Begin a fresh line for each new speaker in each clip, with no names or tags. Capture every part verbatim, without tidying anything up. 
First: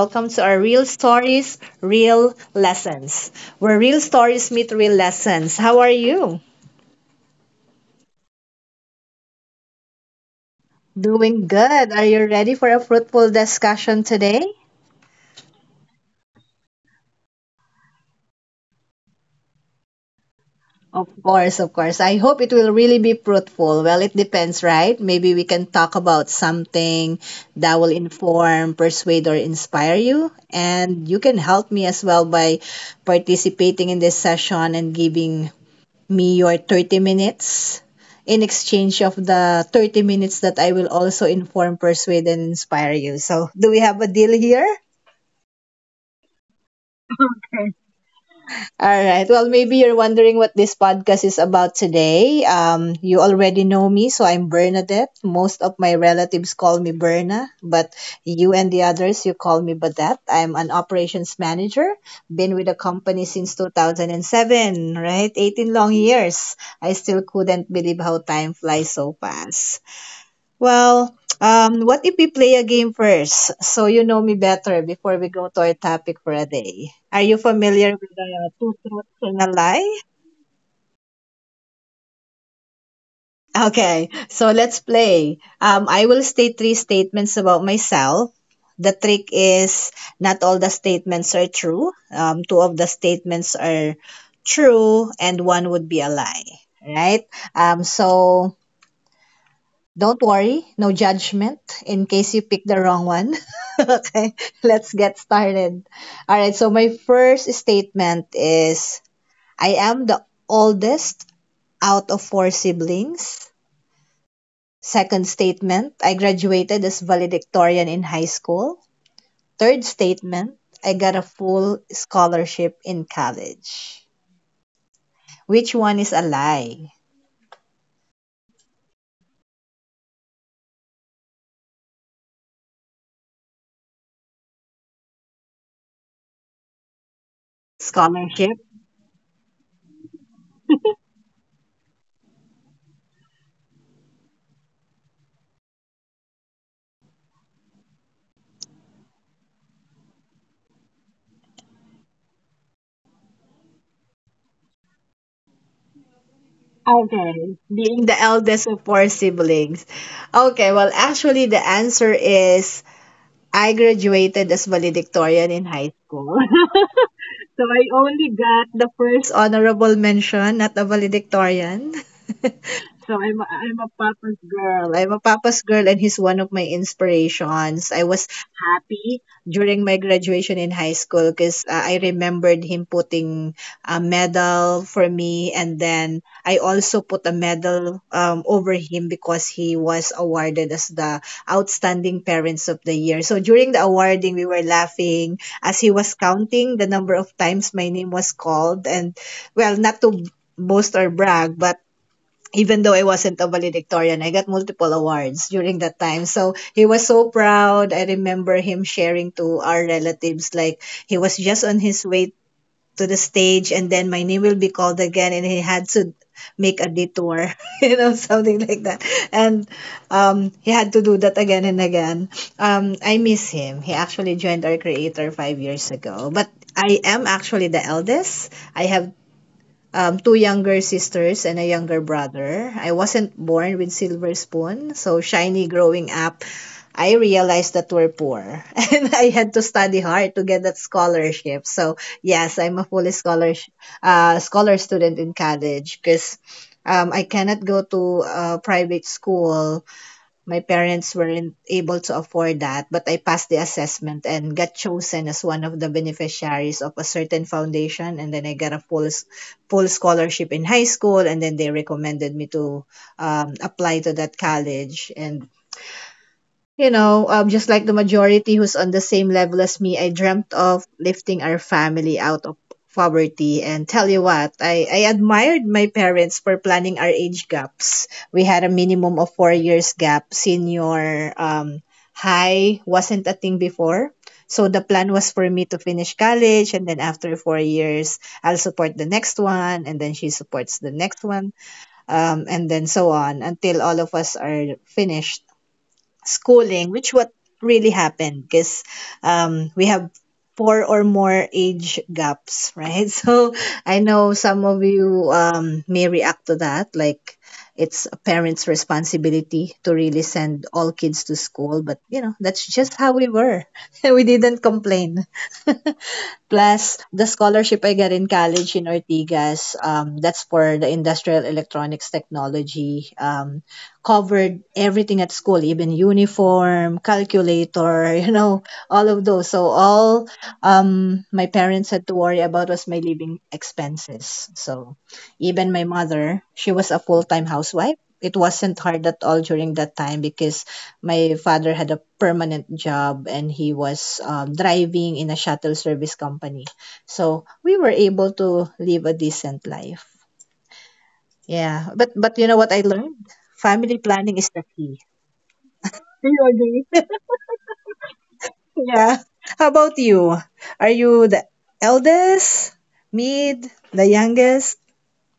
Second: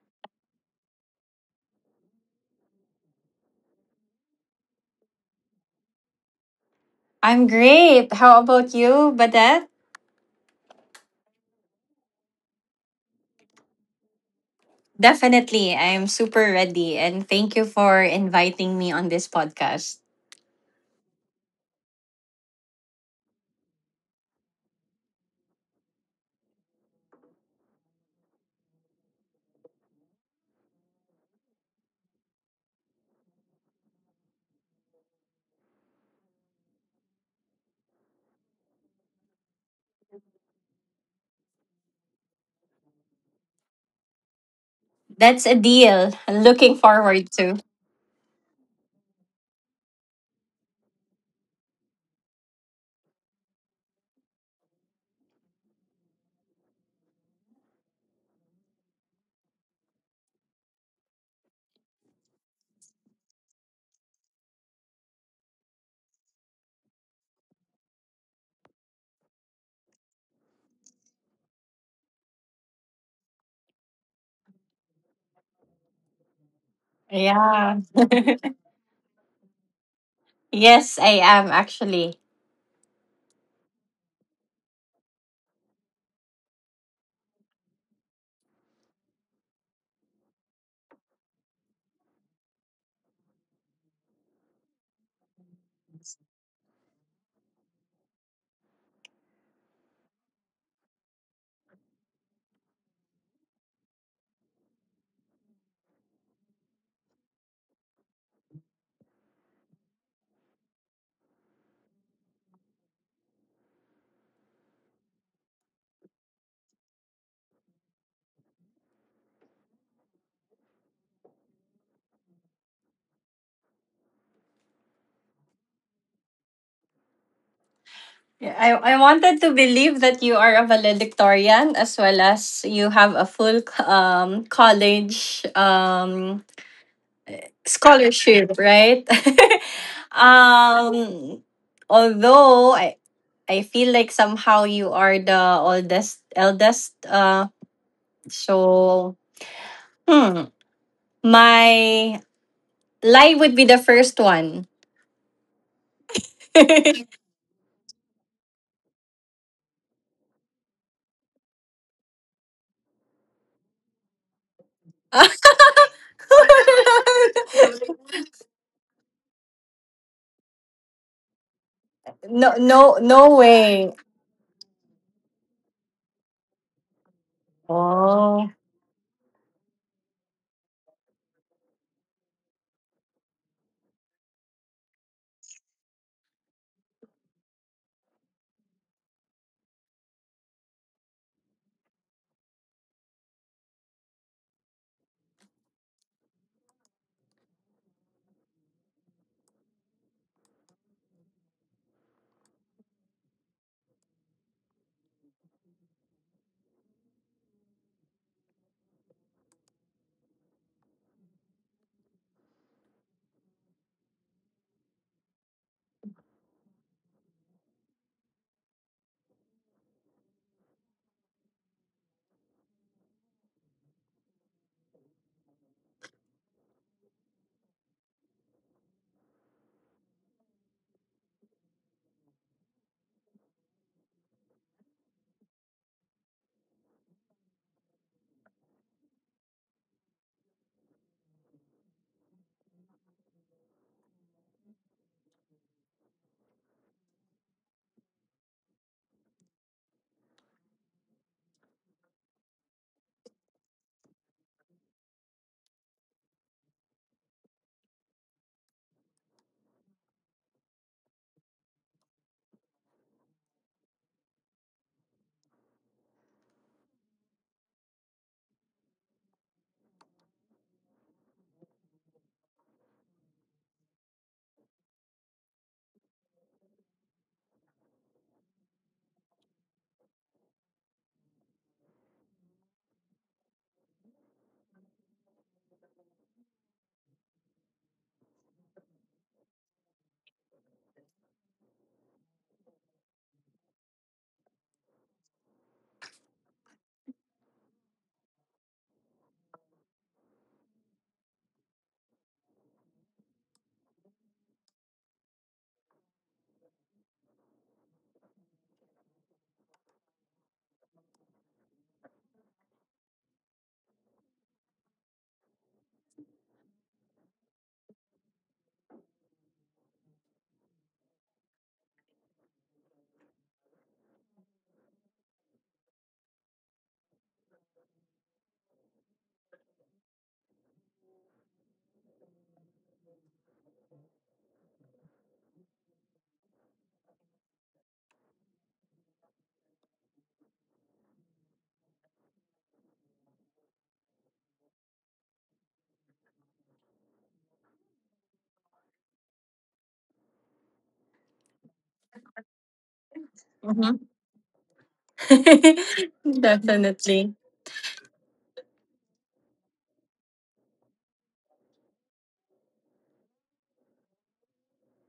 Welcome to our Real Stories, Real Lessons, where real stories meet real lessons. How are you?
I'm great. How about you, Badette?
Doing good. Are you ready for a fruitful discussion today?
Definitely. I'm super ready. And thank you for inviting me on this podcast.
Of course, of course. I hope it will really be fruitful. Well, it depends, right? Maybe we can talk about something that will inform, persuade, or inspire you. And you can help me as well by participating in this session and giving me your thirty minutes in exchange of the thirty minutes that I will also inform, persuade, and inspire you. So, do we have a deal here?
That's a deal. Looking forward to.
All right. Well, maybe you're wondering what this podcast is about today. Um, you already know me, so I'm Bernadette. Most of my relatives call me Berna, but you and the others, you call me Badette. I'm an operations manager. Been with the company since two thousand seven, right? eighteen long years. I still couldn't believe how time flies so fast. Well, um, what if we play a game first so you know me better before we go to our topic for a day? Are you familiar
Yeah.
with the two truths and a lie?
Yes, I am actually.
Okay, so let's play. Um, I will state three statements about myself. The trick is not all the statements are true. Um, two of the statements are true, and one would be a lie. Right? Um, so Don't worry, no judgment in case you pick the wrong one. Okay, let's get started. All right, so my first statement is I am the oldest out of four siblings. Second statement, I graduated as valedictorian in high school. Third statement, I got a full scholarship in college. Which one is a lie?
Yeah, I, I wanted to believe that you are a valedictorian as well as you have a full um, college um,
Scholarship.
scholarship, right? um, although I, I feel like somehow you are the oldest eldest. Uh so hmm. My lie would be the first one.
Okay, being the eldest of four siblings. Okay, well, actually, the answer is I graduated as valedictorian in high school. So I only got the first honorable mention, not the valedictorian.
No, no,
So I'm a,
no
I'm a
way.
papa's girl. I'm a papa's girl, and he's one of my inspirations. I was
Oh.
happy during my graduation in high school because uh, I remembered him putting a medal for me, and then I also put a medal um, over him because he was awarded as the outstanding parents of the year. So during the awarding, we were laughing as he was counting the number of times my name was called, and well, not to boast or brag, but even though I wasn't a valedictorian, I got multiple awards during that time. So he was so proud. I remember him sharing to our relatives, like he was just on his way to the stage and then my name will be called again and he had to make a detour, you know, something like that. And um, he had to do that again and again. Um, I miss him. He actually joined our creator five years ago. But I am actually the eldest. I have um, two younger sisters and a younger brother. I wasn't born with silver spoon, so shiny growing up, I realized that we're poor and I had to study hard to get that scholarship. So yes, I'm a full scholar uh, scholar student in college because um, I cannot go to a private school. My parents weren't able to afford that, but I passed the assessment and got chosen as one of the beneficiaries of a certain foundation. And then I got a full s- full scholarship in high school, and then they recommended me to um, apply to that college. And you know, um, just like the majority who's on the same level as me, I dreamt of lifting our family out of poverty. And tell you what, I, I admired my parents for planning our age gaps. We had a minimum of four years gap. Senior um, high wasn't a thing before. So the plan was for me to finish college and then after four years, I'll support the next one and then she supports the next one, um, and then so on until all of us are finished schooling, which what really happened because um, we have four or more age gaps, right? So I know some of you um, may react to that, like it's a parent's responsibility to really send all kids to school, but you know that's just how we were. We didn't complain. Plus, the scholarship I got in college in Ortigas, um, that's for the industrial electronics technology, um, covered everything at school, even uniform, calculator, you know, all of those. So all um, my parents had to worry about was my living expenses. So even my mother, she was a full-time housewife. It wasn't hard at all during that time because my father had a permanent job and he was um, driving in a shuttle service company. So we were able to live a decent life. Yeah, but but you know what I learned? Family planning
Mhm.
is the key. Do you agree?
Definitely.
Yeah. How about you? Are you the eldest, mid, the youngest?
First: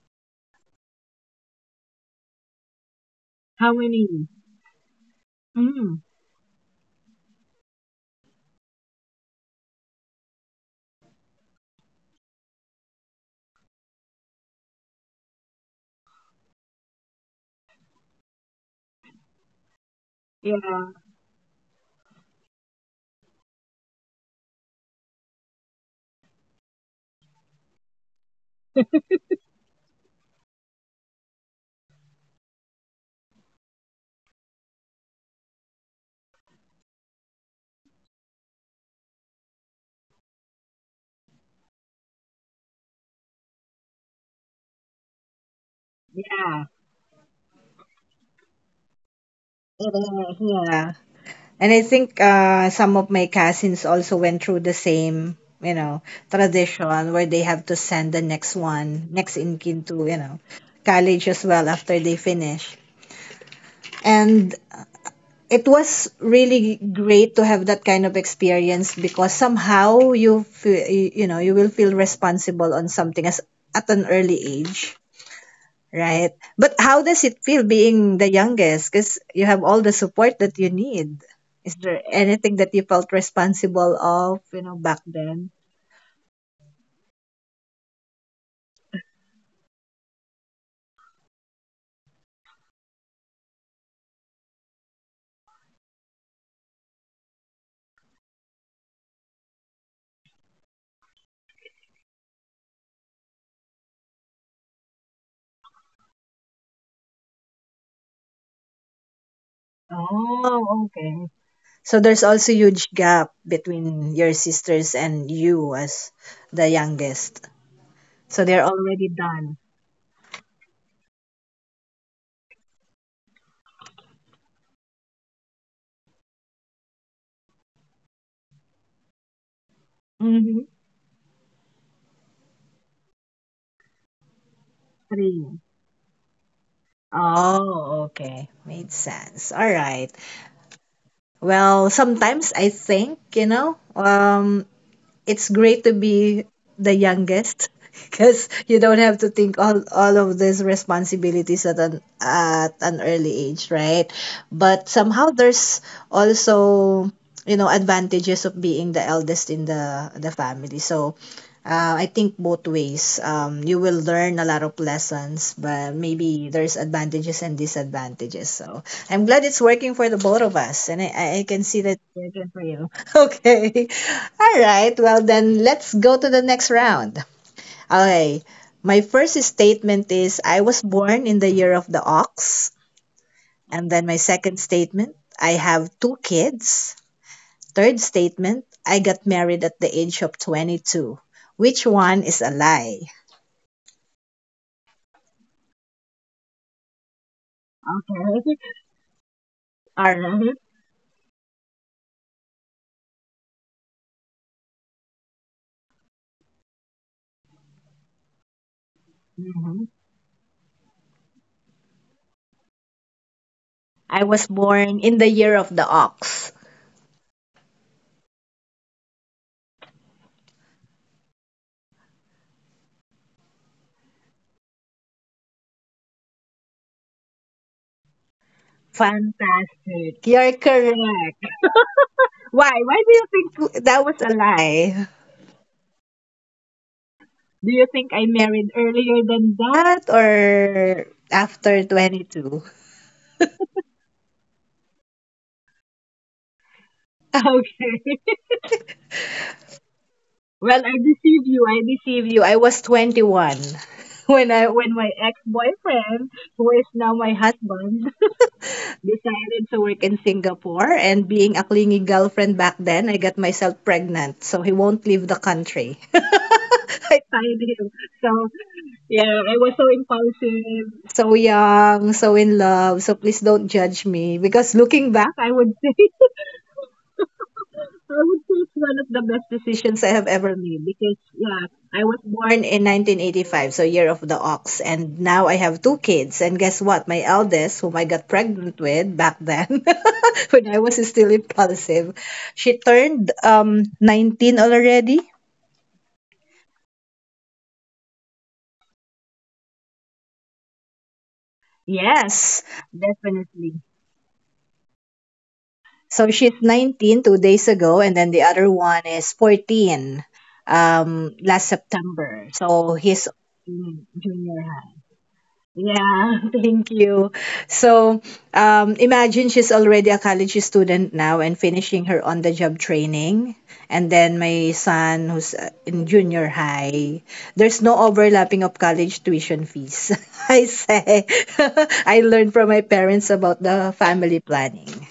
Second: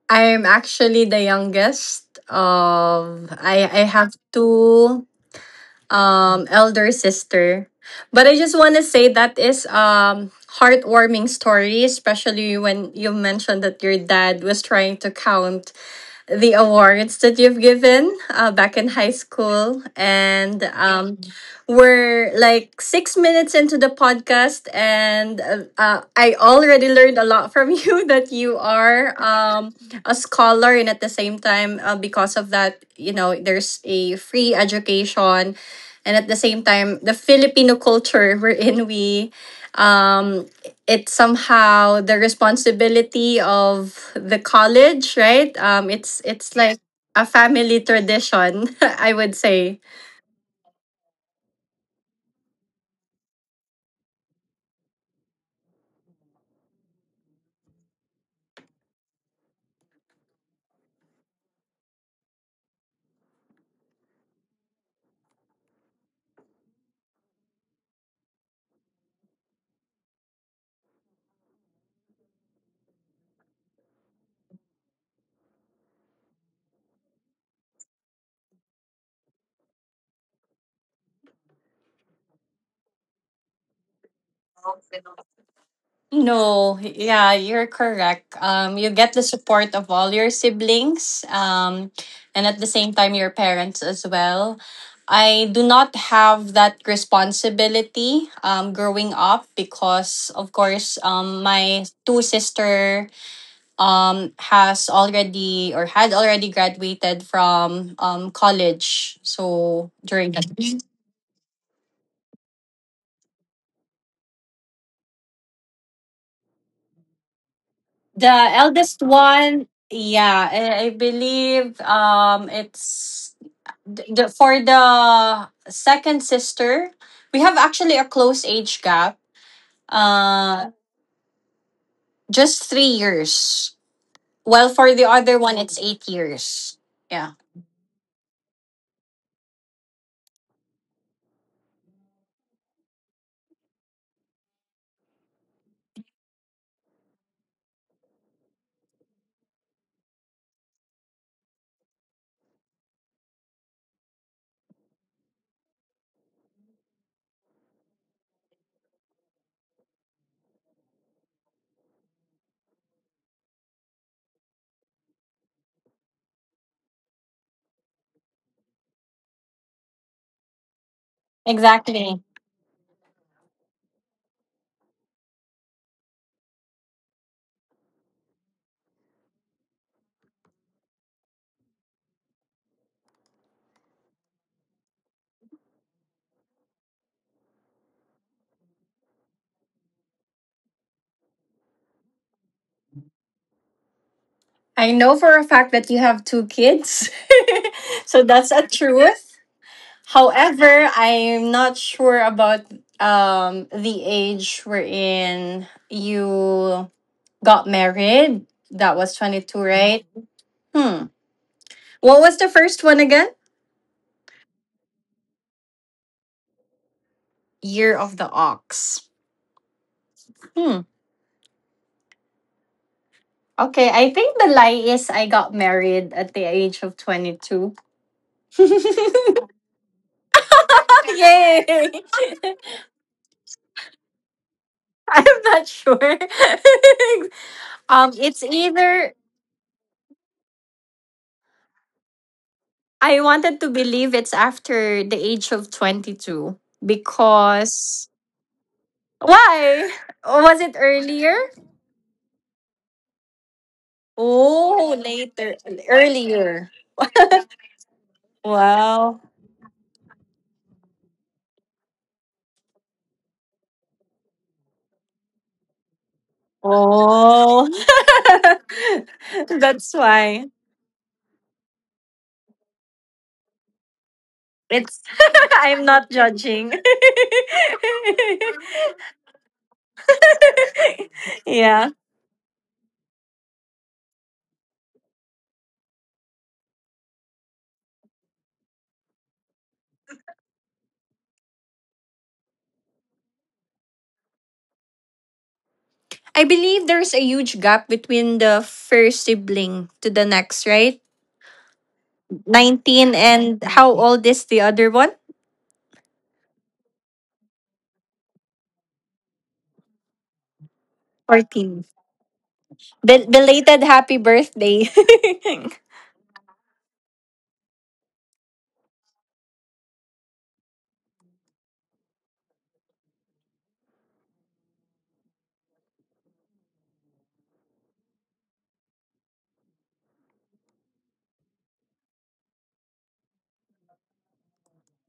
I'm actually the youngest of I
How
I
many?
have two
Mm,
um elder sister. But I just want to say that is um heartwarming story, especially when you mentioned that your dad was trying to count the awards that you've given uh, back in high school. And
yeah.
um, We're like six minutes into the podcast, and uh, uh, I already learned a lot from you that you are um, a scholar, and at the same time, uh, because of that, you know, there's a free education. And at the same time, the Filipino culture wherein we um, it's somehow the responsibility of the college, right? Um, it's it's
Yeah.
like a family tradition, I would say.
Yeah. And I think uh, some of my cousins also went through the same, you know, tradition where they have to send the next one, next in kin to, you know, college as well after they finish. And it was really great to have that kind of experience because somehow you feel, you know, you will feel responsible on something as at an early age. Right. But how does it feel being the youngest? Because you have all the support that you need. Is there anything that you felt responsible of, you know, back then?
No, yeah, you're correct. Um, you get the support of all your siblings, um, and at the same time, your parents as well. I do not have that responsibility um, growing up because, of course, um, my two sister um has already or had already graduated from um college so during that. Mhm.
Oh, okay. So there's also huge gap between your sisters and you as the youngest.
The
So they're
eldest
already done.
one, yeah, i, I believe um it's the, the, for the second sister we have actually a close age gap
Mm-hmm.
uh just three years. While for the other one
Three.
it's eight years. Yeah,
Oh, okay. Made sense. All right. Well, sometimes I think, you know, um, it's great to be the youngest because you don't have to think all all of these responsibilities at an at an early age, right? But somehow there's also you know advantages of being the eldest in the the family. So uh, I think both ways. Um, you will learn a lot of lessons, but maybe there's advantages and disadvantages. So I'm glad it's working for the both of us, and I, I I can see that
exactly.
it's working for you. Okay. All right. Well, then let's go to the next round. Okay. My first statement is I was born in the year of the ox. And then my second statement, I have two kids. Third statement, I got married at the age of twenty-two. Which one is a lie?
I know for a fact that you have two kids so that's
Right?
a truth.
Alright.
However, I'm not sure about um the age wherein you got married. That was twenty-two,
Mhm.
right? Hmm. What was the first one again?
I was born in the year of the ox.
Year of the Ox. Hmm. Okay, I think the lie is I got married at the age of twenty-two.
Fantastic. You're correct.
Yay!
Why? Why do you think that was a lie?
I'm not sure.
Do you think
Um,
I
it's
married earlier
either,
than that or after twenty-two?
I wanted to believe it's after the age of twenty-two. Because
Okay.
why? Was
Well,
it
I
earlier?
deceive you. I deceive you. I was twenty-one when I when
Oh,
my
later.
ex-boyfriend, who
Earlier.
is now my husband,
Wow.
decided to work in Singapore, and being a clingy girlfriend back then, I got myself pregnant. So he won't leave the country. I tied
Oh.
him. So yeah, I was so
That's why.
impulsive, so young, so in love. So please don't judge me because
It's
looking back, I would
I'm
say
not judging.
I would say it's one of the best decisions I have ever made because yeah,
yeah.
I was born in nineteen eighty-five, so year of the ox, and now I have two kids. And guess what? My eldest, whom I got pregnant with back then, when I was still impulsive, she turned um nineteen already.
I believe there's a huge gap between the first sibling to the next, right?
Yes,
nineteen and
definitely.
how old is the other one?
So she's nineteen two days ago, and then the other one is fourteen um last
fourteen.
September. So he's
Bel- belated
in
happy
junior.
birthday.
Yeah, thank you. So, um, imagine she's already a college student now and finishing her on the job training. And then my son, who's uh, in junior high, there's no overlapping of college tuition fees. I say, I learned from my parents about the family planning,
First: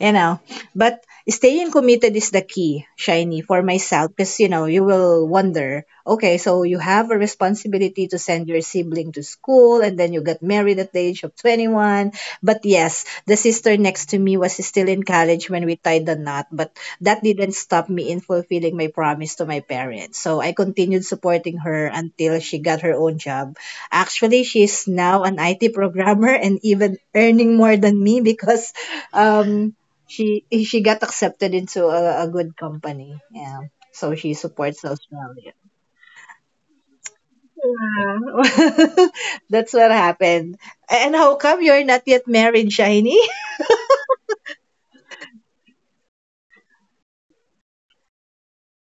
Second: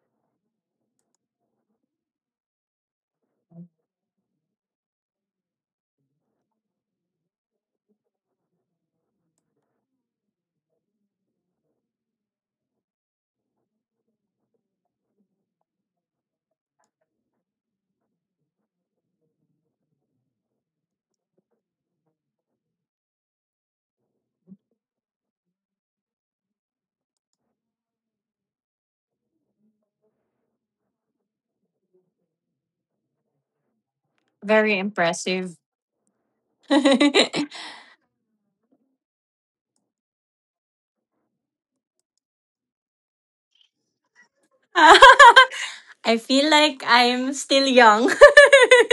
you know. But staying committed is the key, Shiny, for myself, because you know, you will wonder, okay, so you have a responsibility to send your sibling to school, and then you got married at the age of twenty-one. But yes, the sister next to me was still in college when we tied the knot, but that didn't stop me in fulfilling my promise to my parents. So I continued supporting her until she got her own job. Actually, she's now an I T programmer and even earning more than me because um, she she got accepted into a, a good company. Yeah. So she
Very
supports
impressive.
Australia. Yeah. That's what happened. And how come you're not yet married, Shiny?
I feel like I'm still young.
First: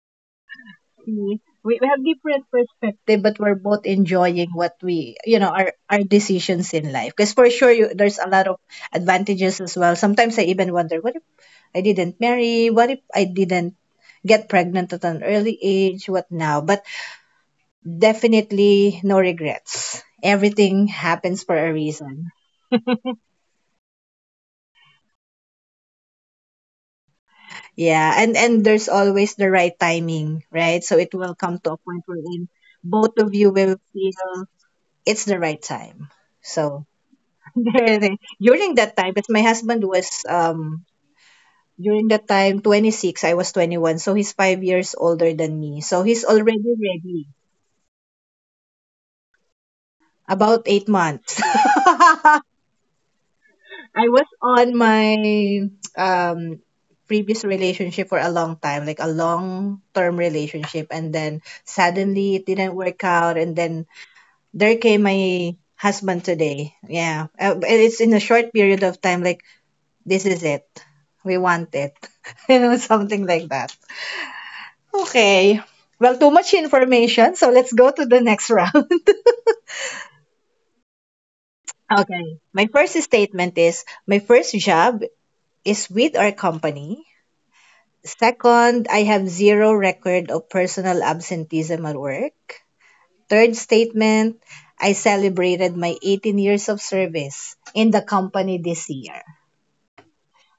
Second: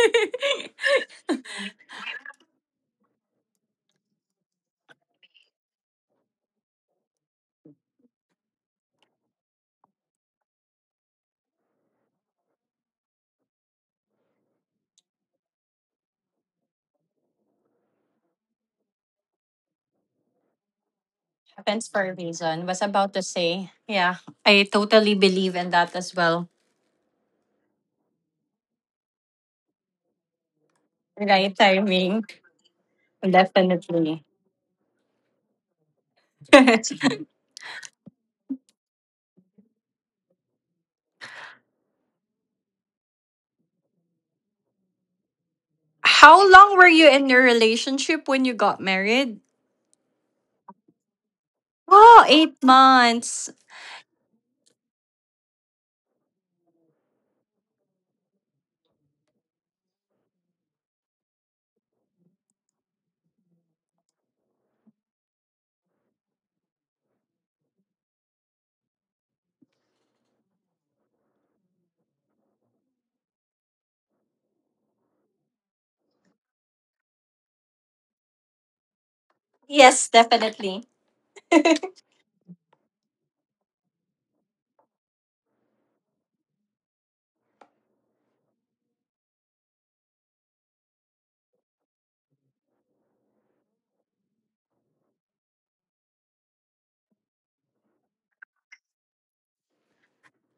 we we have different perspective, but we're both enjoying what we, you know, our our decisions in life. Because for sure, you, there's a lot of advantages as well. Sometimes I even wonder, what if I didn't marry? What if I didn't get pregnant at an early age? What now? But definitely no regrets. Everything happens for a
Happens for a
reason.
reason. Was about to say, yeah, I totally believe in that as well.
Yeah, and and there's always the right timing, right? So it will
Right
come to a point
timing,
wherein both of you will
definitely.
feel it's the right time. So during that time, because my husband was um during that time twenty-six, I was twenty-one, so he's five years older than me. So he's
How
already
long were you
ready,
in your relationship when you got married?
about eight months.
Oh, eight months.
I was on my um previous relationship for a long time, like a long term relationship, and then suddenly it didn't work out, and then there came my husband today. Yeah, uh, and it's in a short period of time. Like this is it, we want it, you know, something like that. Okay. Well, too much information, so let's go to the next round.
Yes, definitely.
Okay. My first statement is my first job is with our company. Second, I have zero record of personal absenteeism at work. Third statement, I celebrated my eighteen years of service in the company this year.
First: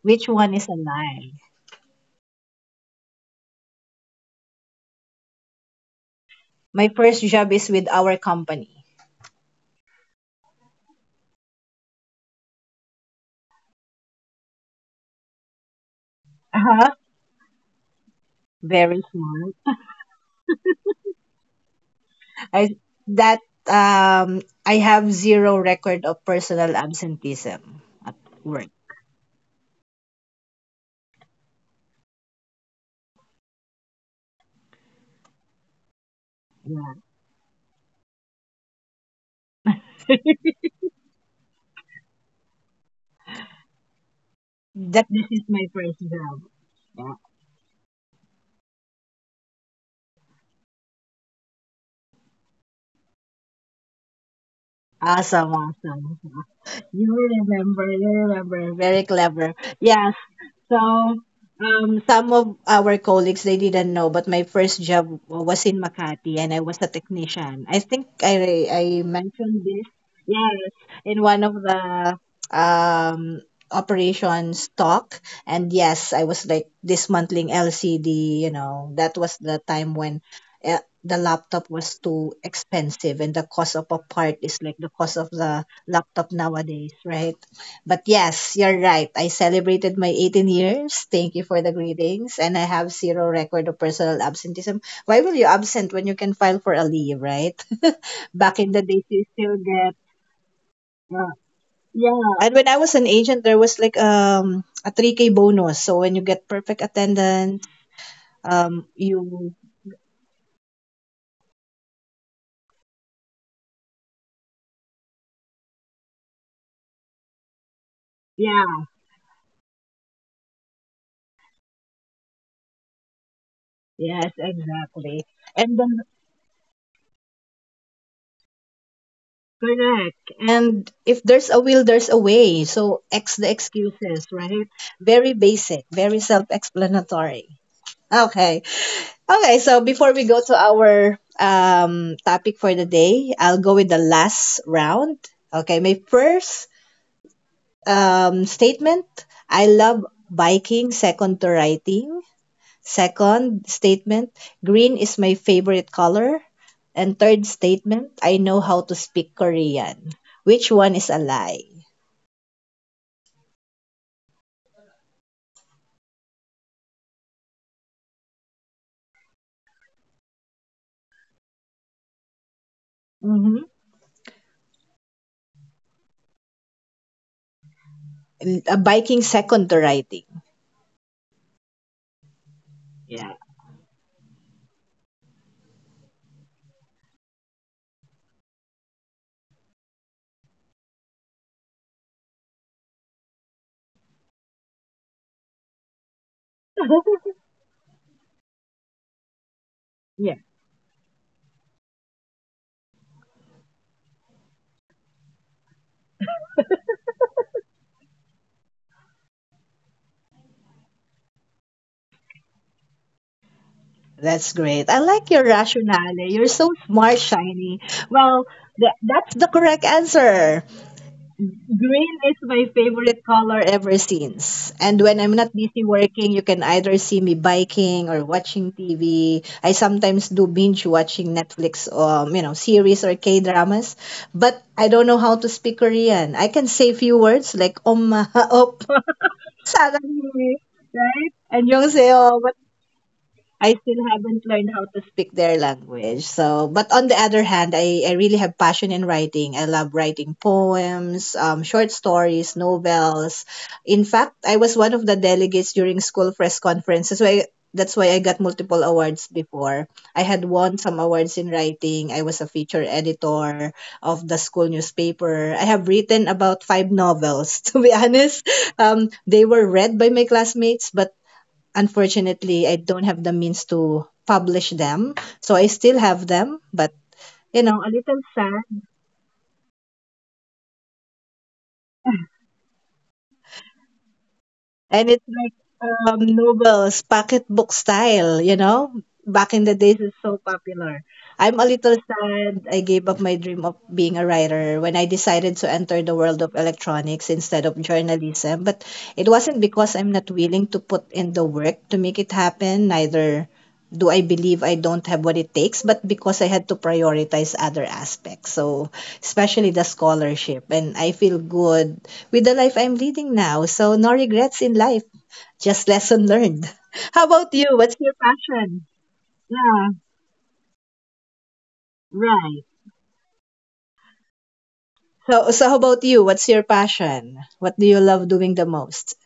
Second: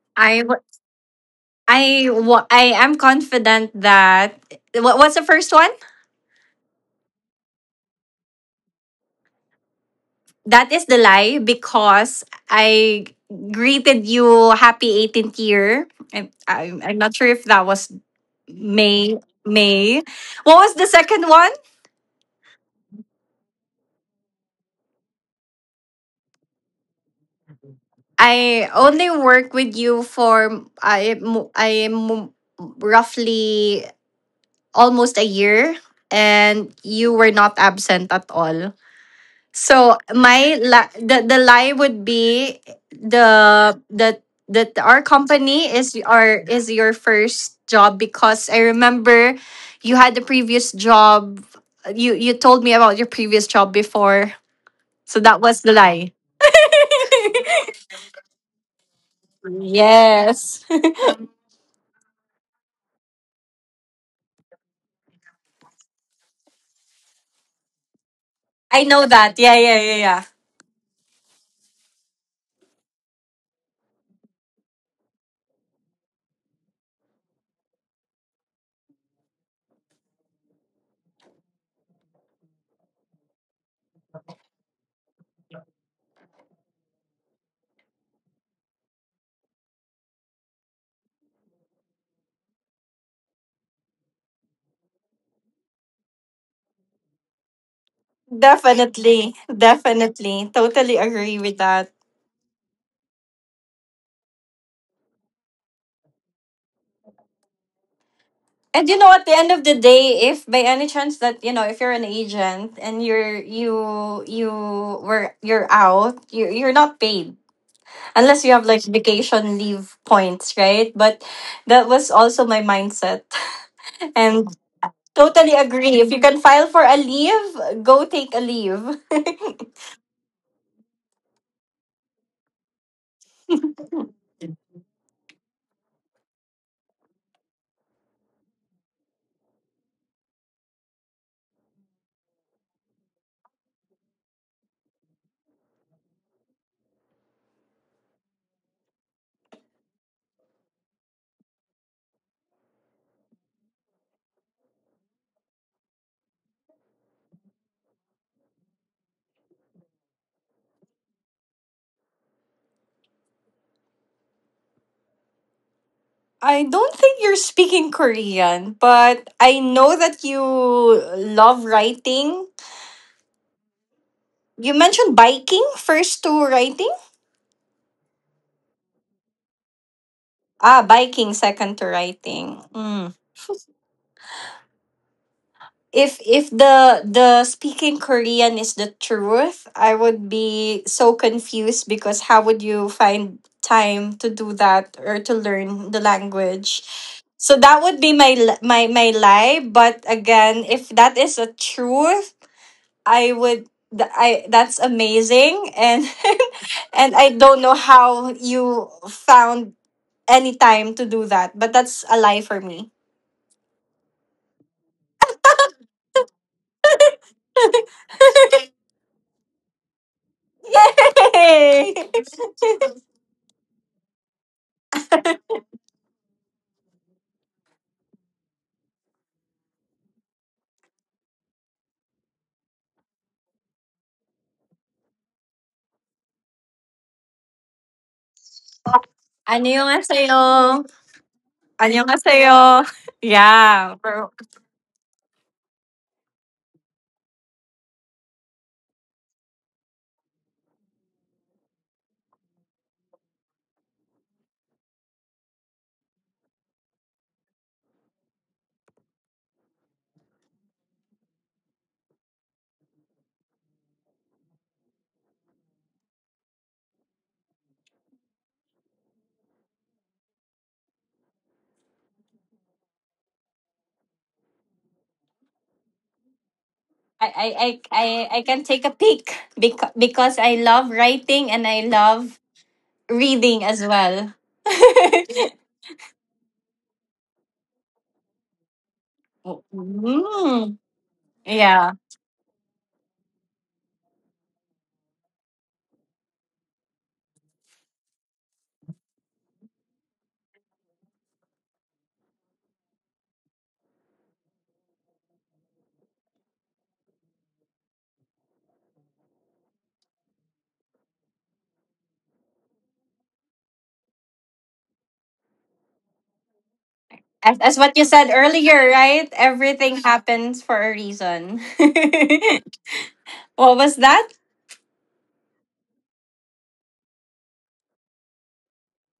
Which
I
one is a lie?
I wa- I am confident that what what's the first one?
My first job is with our company.
That is the lie because I greeted you happy eighteenth year. I, I'm
Uh-huh.
I'm not sure if that was
Very
May.
smart.
May. What was the second one?
I that um I have zero record of personal absenteeism at
I
work.
only work with you for I mo- I mo- Roughly almost a year and
Yeah.
you were not absent at all. So my li- the the lie would be the that that our
That this is
company
my
is
first
our
job.
is your
Yeah.
first job, because I remember you had the previous job, you you told me about your previous job before, so that
Awesome,
was the lie.
awesome. You remember, you remember. Very clever. Yeah,
Yes.
so um, some of our colleagues they didn't know, but my first job was in Makati, and I was a technician. I think I
I
I
know that. Yeah,
mentioned
yeah,
this.
yeah, yeah.
Yes, in one of the um operations talk, and yes, I was like dismantling L C D. You know, that was the time when, Uh, the laptop was too expensive and the cost of a part is like the cost of the laptop nowadays, right? But yes, you're right. I celebrated my eighteen years. Thank you for the greetings. And I have zero record of personal absenteeism. Why will you absent when you can file for a leave, right? Back in the days, you
Definitely.
still get.
Definitely. Totally
Uh,
agree with that.
yeah. And when I was an agent, there was like um a three k bonus. So when you get perfect attendance, um,
And you know, at the end
you.
of the day, if by any chance that, you know, if you're an agent and you're you you were you're out, you you're not paid unless you have like
Yeah.
vacation leave points, right? But that was also my mindset,
Yes,
and
exactly.
totally
And then
agree. If you can file for a leave, go take a leave.
correct. And if there's a will, there's a way. So X the excuses, right? Very basic, very self-explanatory. Okay. Okay, so before we go to our um topic for the day, I'll go with the last round. Okay, my first um statement, I love biking, second to writing. Second statement, green is my favorite color. And third statement, I know how to speak Korean. Which one is a lie?
I don't think you're speaking Korean, but I know that you love writing.
Mm-hmm.
You mentioned biking first to writing.
A biking second to writing.
Ah, biking second to writing. Mm.
Yeah.
If if the the speaking Korean is the truth, I would be so confused because how would you find time to do that or to learn the language? So that would be my li- my my lie. But
Yeah.
again, if that is a truth, I would. th- I that's amazing and and I don't know how you found any time to do that, but that's a lie for me.
That's great. I like your rationale. You're so smart, Shiny. Well, th- that's the correct answer.
Yay!
Green is my favorite color ever since. And when I'm not busy working, you can either see me biking or watching T V. I sometimes do binge watching Netflix, um, you know, series or K dramas. But I don't know how to speak Korean. I can say few words like "om op," "saranghae,"
안녕하세요.
right? And yung,
안녕하세요.
I
Yeah,
still
bro.
haven't learned how to speak their language. So, but on the other hand, I, I really have passion in writing. I love writing poems, um, short stories, novels. In fact, I was one of the delegates during school press conferences. So I, that's why I got multiple awards before. I had won some awards in writing. I was a feature editor of the school newspaper. I have written about five novels, to be honest. Um, they were read by my classmates, but unfortunately, I don't have the means to publish them. So I still have them, but
I, I,
you know,
I,
a little
I I can
sad.
take a peek because, because I love writing and I love reading as well.
And it's like um, novels, pocketbook style, you know? Back in the days, is so
Mm,
popular. I'm a little
yeah.
sad. I gave up my dream of being a writer when I decided to enter the world of electronics instead of journalism. But it wasn't because I'm not willing to put in the work to make it happen, neither do I believe I don't have what it takes, but because I had to prioritize other aspects. So, especially the scholarship, and I feel good with the life I'm leading now. So, no regrets in life, just lesson learned. How about
As,
you?
as
What's
what you
your
said
passion?
earlier, right?
Yeah,
Everything happens for a reason.
right.
What was that?
So, so how about you? What's your passion? What do you love doing the most?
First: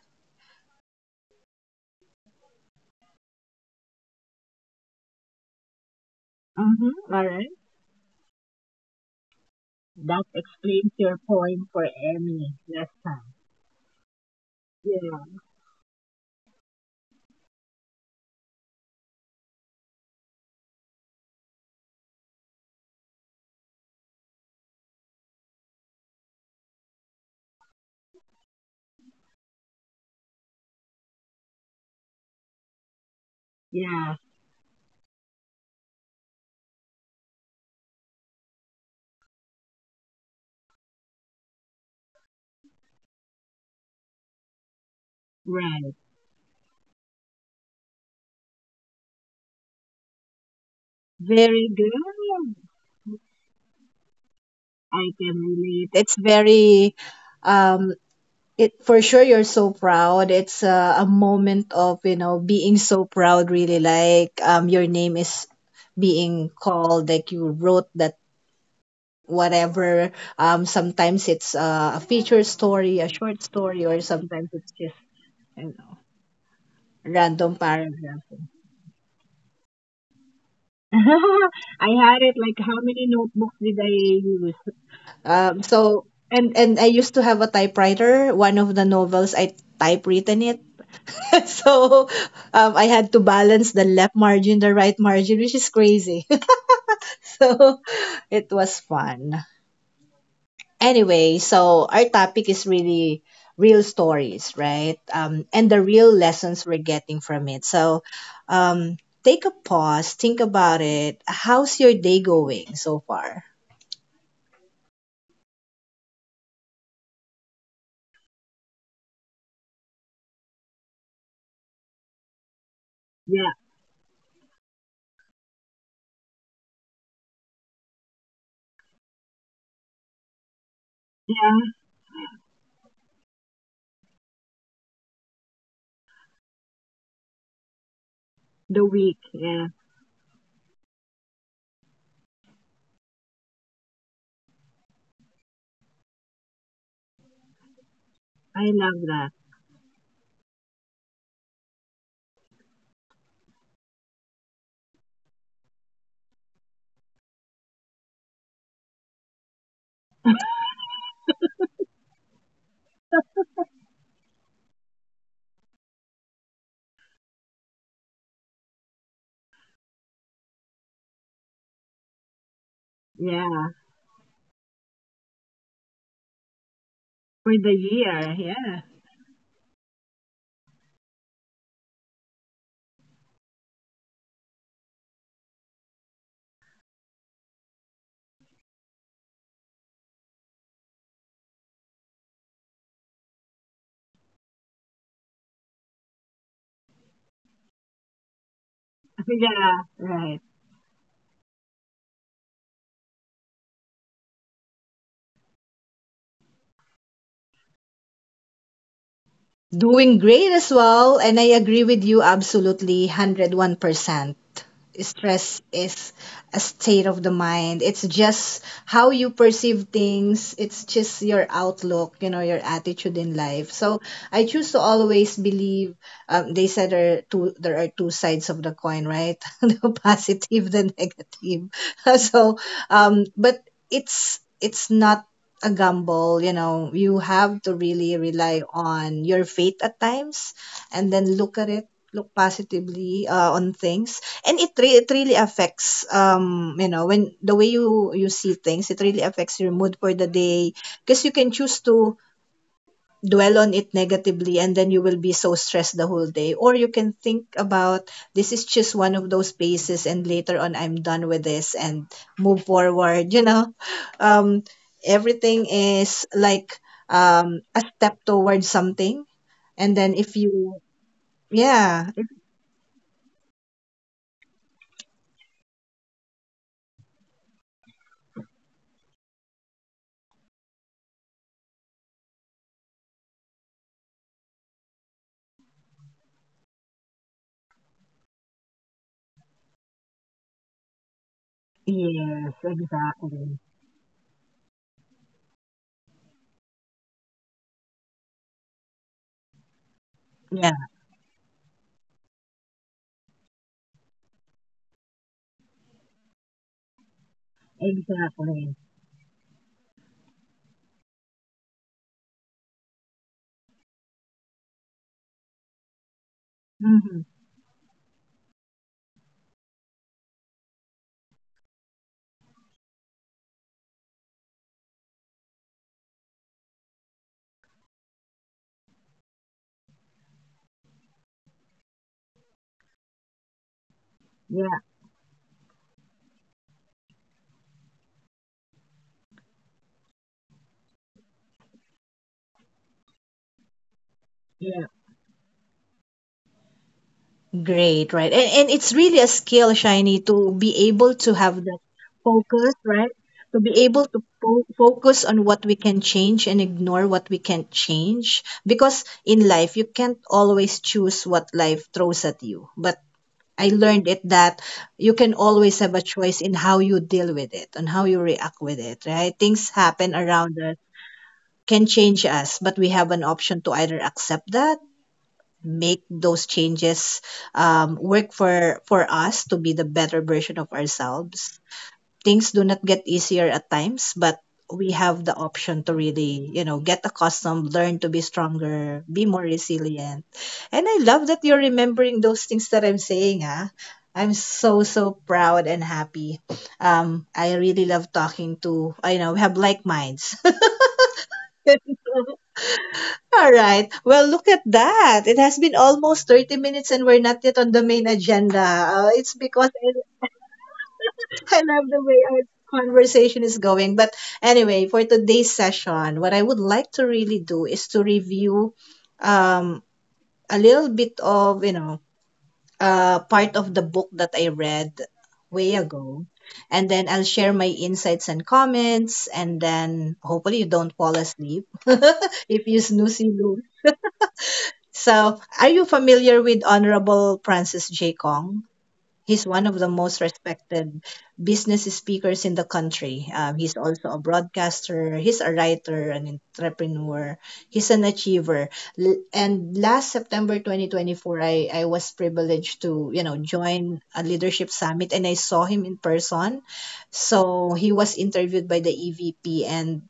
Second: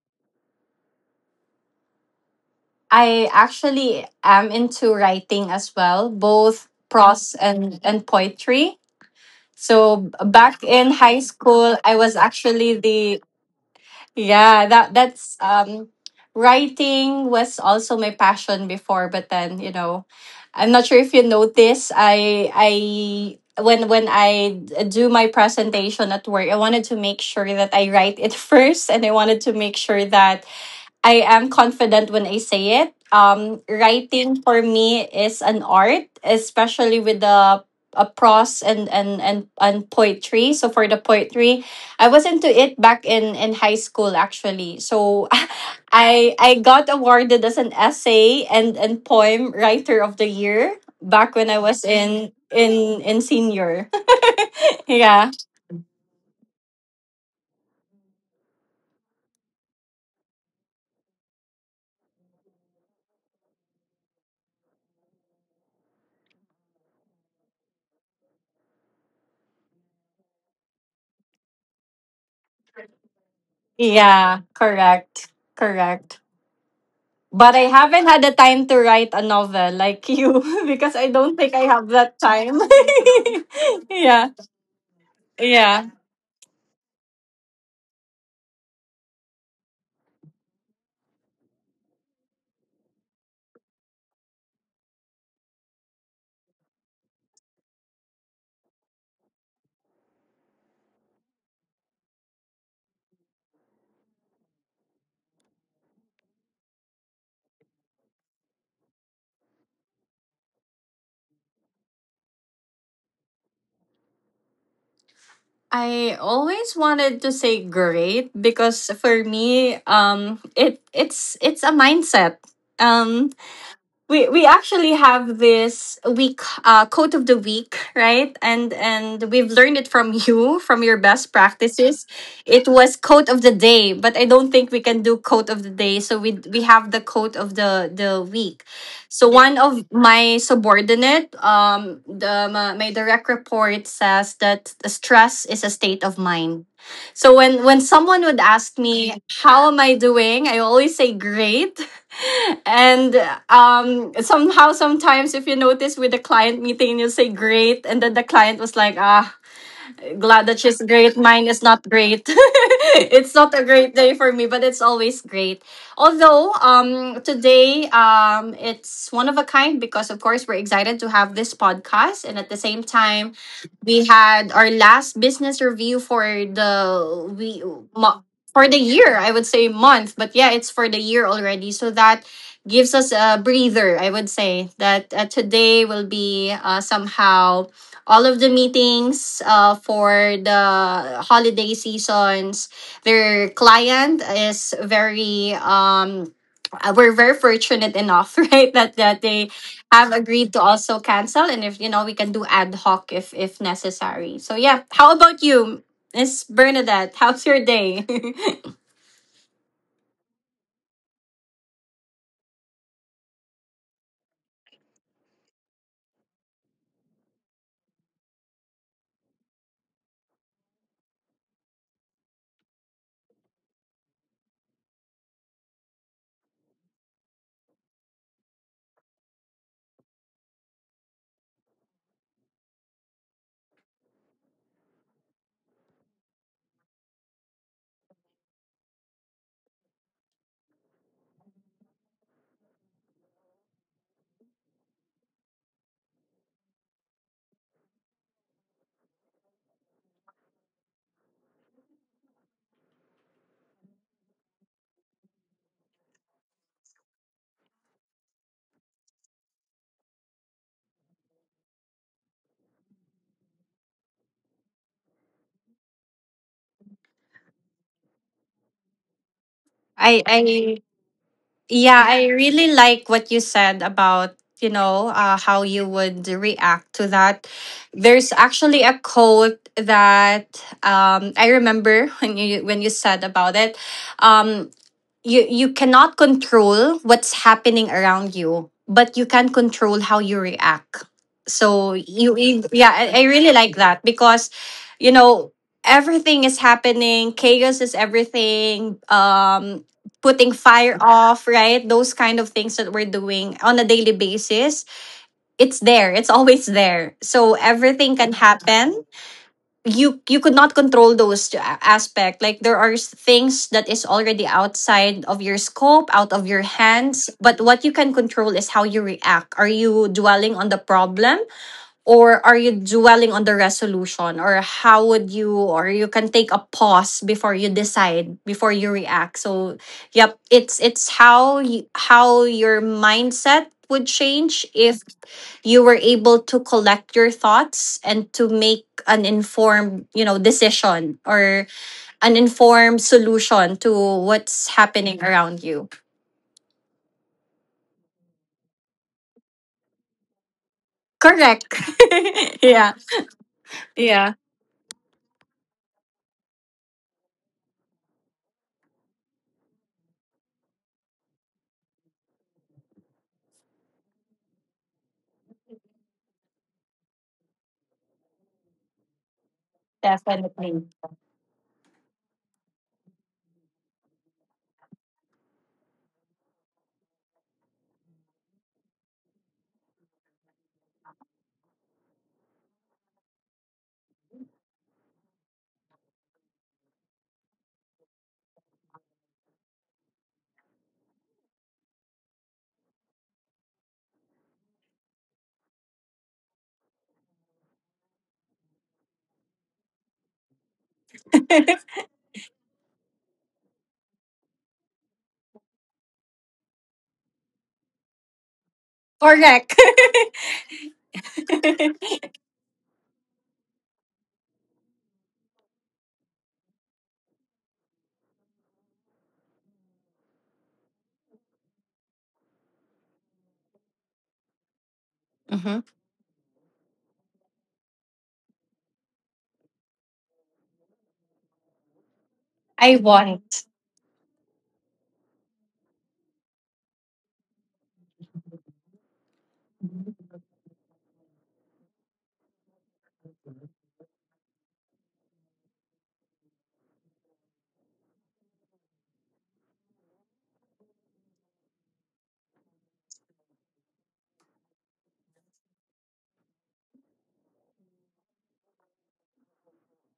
I actually am into writing as well, both
Mm-hmm. All
prose
right.
and, and poetry. So b-
That
back in
explains
high
your point
school,
for
I was
Emmy
actually
last
the
time.
yeah that that's
Yeah.
um writing was also my passion before. But then, you know, I'm not sure if you notice. I I when when I d- do my presentation at work, I wanted to make sure that I write it first, and I wanted to make sure that I am confident when I say it. Um,
Yeah.
writing for me is an art, especially with the a prose and, and and and poetry. So for the poetry, I was into it back in in high school actually. So
Right.
I I got awarded as an essay and and poem writer of the year back when I
Very
was
good.
in in in senior.
I
Yeah,
can relate. It's very, um, it for sure you're so proud. It's a, a moment of, you know, being so proud, really. Like, um, your name is being called, like you wrote that whatever. Um, sometimes it's uh, a feature story, a short story, or
yeah,
sometimes it's just,
correct,
you know,
correct. But
random
I haven't had
paragraph.
the time to write a novel like you because I don't think I have
I
that
had it
time.
like how many notebooks did I
yeah.
use? Um,
Yeah.
so and and I used to have a typewriter. One of the novels I typewritten it. So um, I had to balance the left margin, the right margin, which is crazy. So it was fun. Anyway, so our topic is really real stories, right? Um, and the real lessons we're getting from it. So um, take a pause, think about it. How's your day going so far?
I always wanted to say great because for me um it it's it's a mindset. Um.
Yeah,
we we actually have this week uh, quote of the week, right? and and we've learned it from you, from your best practices. It was quote of the day, but I don't think we can do quote of the day, so we we have the quote of the the week.
the week.
So one
Yeah,
of my subordinate, um the my, my direct report, says that stress is a state of mind. So when when someone would
I
ask
love
me
that.
how am I doing, I always say great. And um somehow sometimes if you notice with the client meeting, you say great and then the client was like, ah, glad that she's great. Mine is not great. It's not a great day for me, but it's always great. Although um today um it's one of a kind, because of course we're excited to have this podcast and at the same time
Yeah.
we had our last business review for the
For
we
the
mo-
year,
for the
yeah.
year. I would say month, but yeah, it's for the year already. So that gives us a breather. I would say that uh, today will be uh, somehow all of the meetings uh, for the holiday seasons. Their client is very um uh, we're very fortunate enough, right? That that they
Yeah,
have
right.
agreed to also cancel, and if you know we can do ad hoc if if necessary. So yeah, how about you, Miss Bernadette? How's your day?
Doing great as well. And I agree with you absolutely one hundred one percent. Stress is a state of the mind. It's just how you perceive things. It's just your outlook, you know, your attitude in life. So I choose to always believe. Um, they said there are two. There are two sides of the coin, right? The positive, the negative. So, um, but it's it's not a gamble. You know, you have to really rely on your faith at times and then look at it, look positively uh, on things, and it, re- it really affects, um you know, when the way you you see things, it really affects your mood for the day, because you can choose to dwell on it negatively and then you will be so stressed the whole day, or you can think about this is just one of those phases and later on I'm done with this and move forward, you know. um everything is like um a step towards something, and then
I
if
I
you
Yeah,
yeah.
I really like what you said about, you know, uh, how you would react to that. There's actually a quote that um, I remember when you when you said about it. Um, you you cannot control what's happening around you, but you can control how you react. So you
Yes,
you- yeah, I, I really
exactly.
like that because, you know, everything is happening, chaos is everything, um putting
Yeah,
fire off, right? Those kind of things that we're doing on a daily basis. It's there, it's always there, so everything can
exactly.
happen. you you could not control those a- aspect. Like there are s- things that is already outside of your scope, out of your hands,
Hmm.
but what you can control is how you react. Are you dwelling on the problem, or are you dwelling on the resolution? Or how would you, or you can take a pause before you decide, before you react. So yep, it's it's how you, how your mindset would change
Yeah,
if you were able to collect your thoughts and to make an informed, you know, decision or an informed solution to what's happening around you.
great, right? And and it's really a skill, Shiny, to be able to
Correct.
have that focus,
Yeah.
right? To be able to
Yeah,
fo focus on what we can change and ignore what we can't change. Because in life, you can't always choose what life throws at you. But I learned it that you can always have a choice in how you deal with it, on how you react with it, right? Things happen around
definitely.
us can change us, but we have an option to either accept that, make those changes um, work for for us to be the better version of ourselves. Things do not get easier at times, but we have the option to really, you know, get accustomed, learn to be stronger, be more resilient. And I love that you're remembering those things that I'm saying, ah. I'm so so proud and happy. Um, I really love talking to. I know we have like minds. All right. Well, look at that. It has been almost thirty minutes and we're not yet on the main agenda. Uh, it's
Correct.
because I, I love the way our conversation is going. But anyway, for today's session, what I would like to really do is to review um, a little bit of, you know, uh, part of the book that I read
Hmm.
way ago. And then I'll share my insights and comments. And then hopefully you don't fall asleep. If you
I
snooze,
want.
you. So, are you familiar with Honorable Francis J. Kong? He's one of the most respected business speakers in the country. Um, he's also a broadcaster, he's a writer, an entrepreneur, he's an achiever. L- and last September twenty twenty-four, I, I was privileged to, you know, join a leadership summit and I saw him in person. So, he was interviewed by the E V P and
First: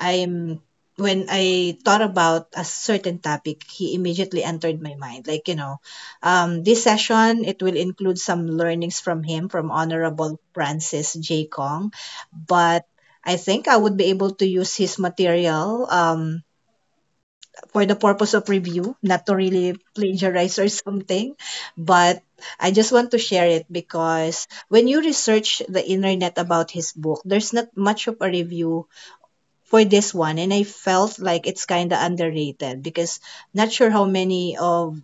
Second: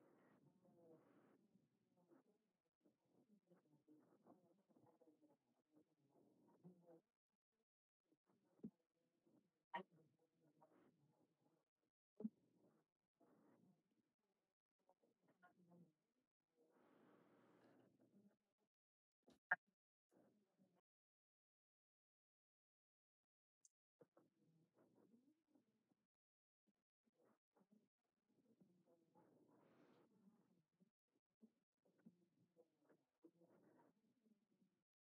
I'm when I thought about a certain topic, he immediately entered my mind. Like, you know, um, this session, it will include some learnings from him, from Honorable Francis J. Kong. But I think I would be able to use his material um, for the purpose of review, not to really plagiarize or something. But I just want to share it because when you research the internet about his book, there's not much of a review for this one, and I felt like it's kind of underrated because not sure how many of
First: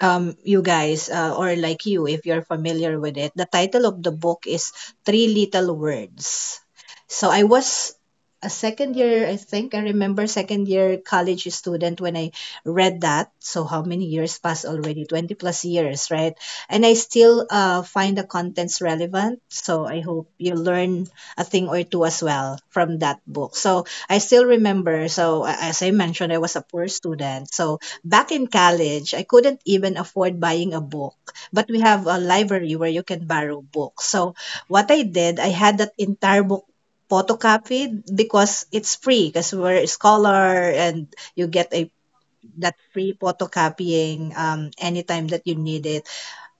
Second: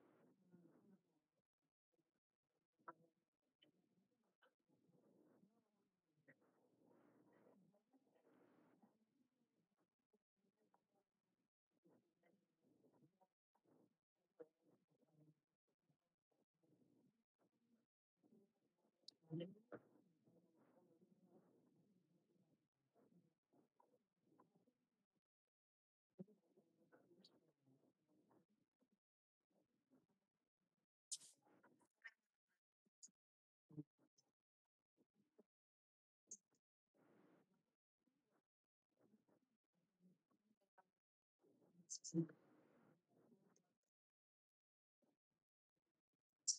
um, you guys, uh, or like you, if you're familiar with it, the title of the book is Three Little Words. So I was a second year, I think, I remember, second year college student when I read that. So how many years passed already? twenty plus years, right? And I still uh, find the contents relevant. So I hope you learn a thing or two as well from that book. So I still remember. So a- as I mentioned, I was a poor student. So back in college, I couldn't even afford buying a book, but we have a library where you can borrow books. So what I did, I had that entire book photocopied because it's free because we're a scholar, and you get a that free photocopying um, anytime that you need it,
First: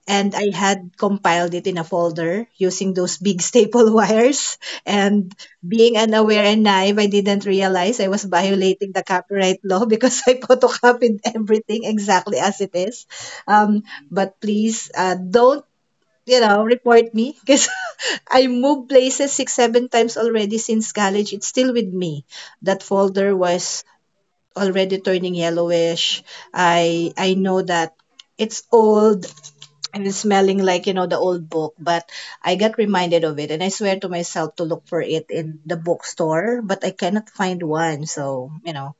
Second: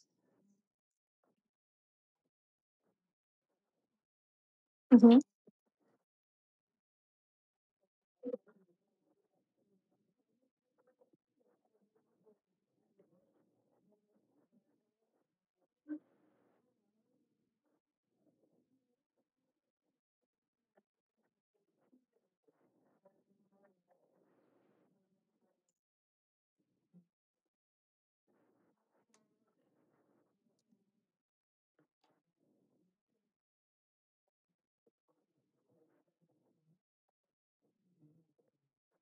and I had compiled it in a folder using those big staple wires.
Mhm.
And being unaware and naive, I didn't realize I was violating the copyright law because I photocopied everything exactly as it is. Um, but please uh, don't, you know, report me because I moved places six, seven times already since college. It's still with me. That folder was already turning yellowish. I I know that it's old and it's smelling like, you know, the old book, but I got reminded of it and I swear to myself to look for it in the bookstore but I cannot find one, so you know,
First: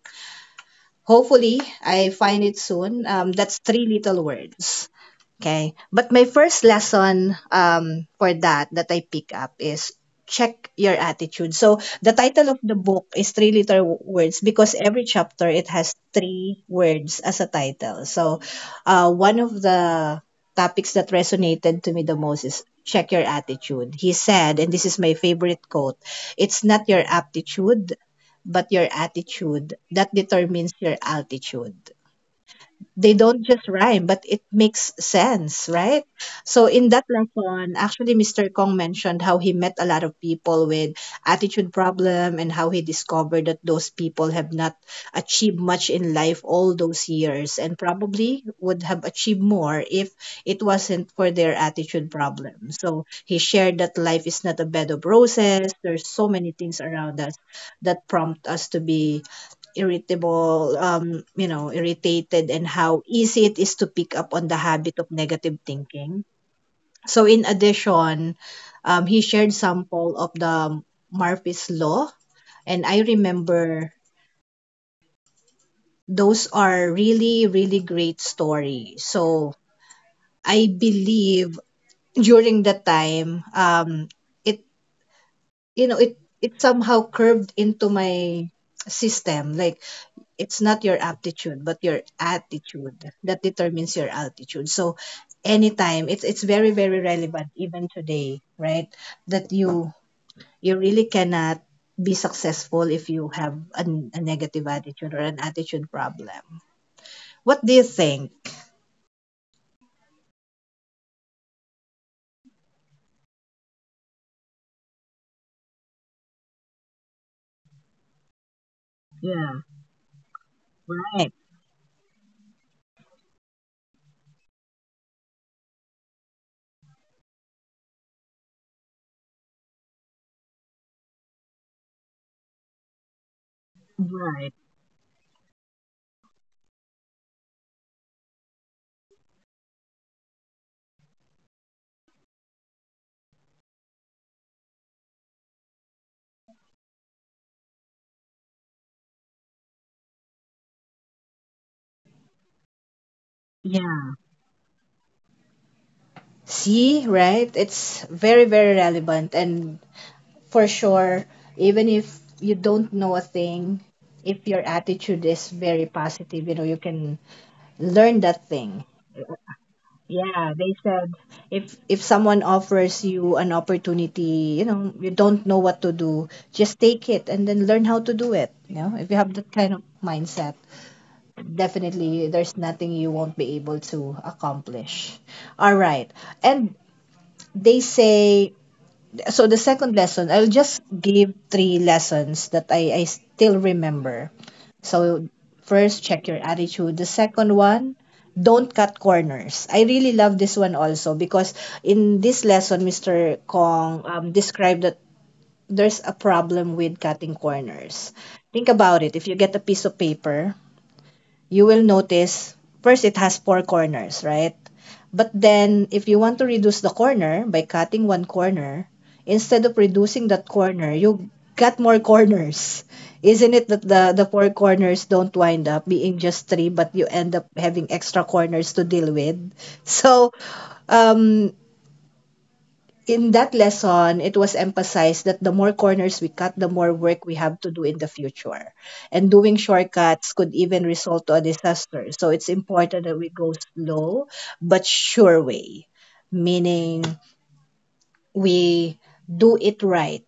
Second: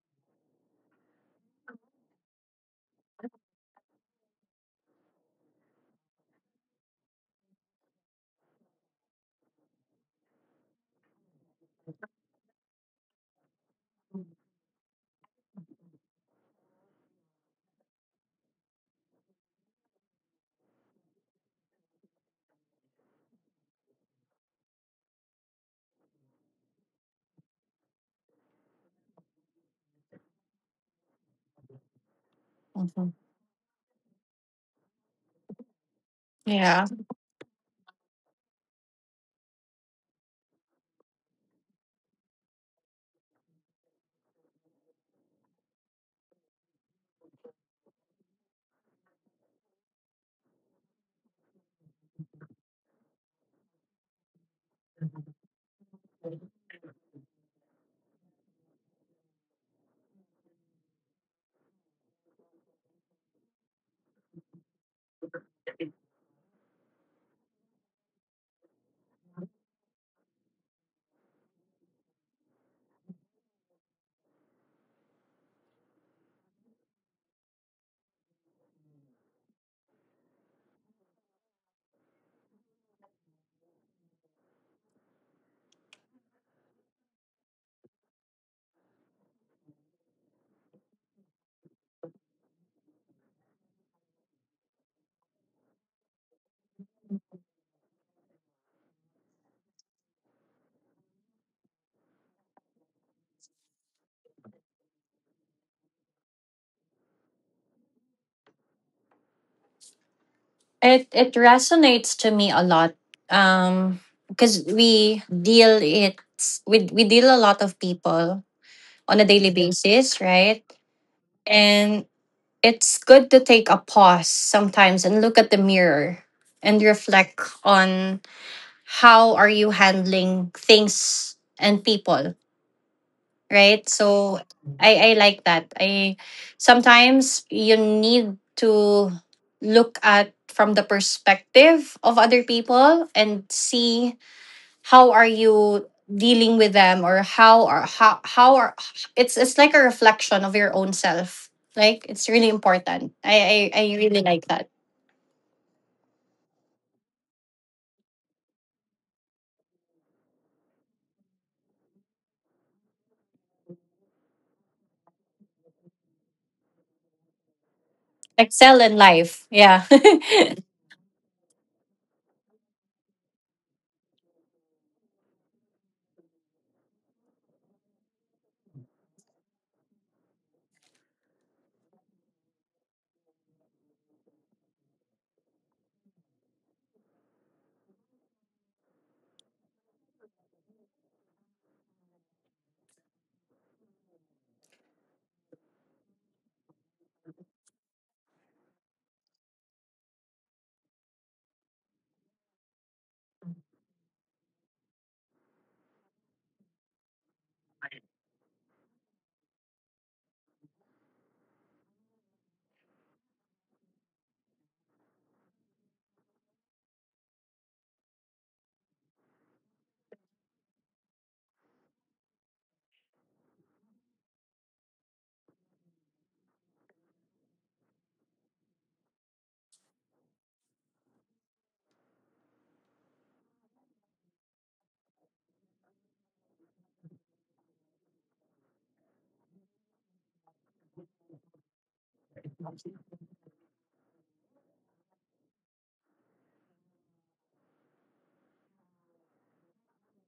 hopefully I find it soon. Um, that's three little words. Okay. But my first lesson um, for that that I pick up is check your attitude. So the title of the book is three little words because every chapter it has three words as a title. So uh, one of the topics that resonated to me the most is check your attitude. He said, and this is my favorite quote, it's not your aptitude, but your attitude that determines your altitude. They don't just rhyme, but it makes sense, right? So in that lesson, actually, mister Kong mentioned how he met a lot of people with attitude problem and how he discovered that those people have not achieved much in life all those years, and probably would have achieved more if it wasn't for their attitude problem. So he shared that life is not a bed of roses. There's so many things around us that prompt us to be irritable, um, you know, irritated, and how easy it is to pick up on the habit of negative thinking. So in addition, um, he shared sample of the Murphy's Law, and I remember those are really, really great stories. So I believe during that time, um, it you know, it it somehow curved into my system. Like, it's not your aptitude but your attitude that determines your altitude, so anytime, it's it's very, very relevant even today, right? That you you really cannot be successful if you have an, a negative attitude or an attitude problem. What do you think?
it it resonates to me a lot. um because we deal it with we deal a lot of people on a daily basis, right?
Right.
And it's good to take a pause sometimes and look at the mirror and reflect on how are you handling things and people, right? So I, I like that. I sometimes you need to look at from the perspective of other people and see how are you dealing with them or how are how how are it's it's like a reflection of your own self, like it's really important. I i, I
Yeah,
really like that.
see, right, it's very, very relevant, and for sure, even if you don't know a thing, if your attitude is very positive, you know, you can learn that thing.
Excel in life, yeah.
Yeah, they said, If if someone offers you an opportunity, you know, you don't know what to do, just take it and then learn how to do it. You know, if you have that kind of mindset, definitely there's nothing you won't be able to accomplish. All right. And they say, so the second lesson, I'll just give three lessons that I, I still remember. So, first, check your attitude. The second one, don't cut corners. I really love this one also because in this lesson, Mister Kong um, described that there's a problem with cutting corners. Think about it. If you get a piece of paper, you will notice first it has four corners, right? But then, if you want to reduce the corner by cutting one corner, instead of reducing that corner, you cut more corners. Isn't it that the, the four corners don't wind up being just three, but you end up having extra corners to deal with? So, um, in that lesson, it was emphasized that the more corners we cut, the more work we have to do in the future. And doing shortcuts could even result to a disaster. So it's important that we go slow but sure way, meaning we do it right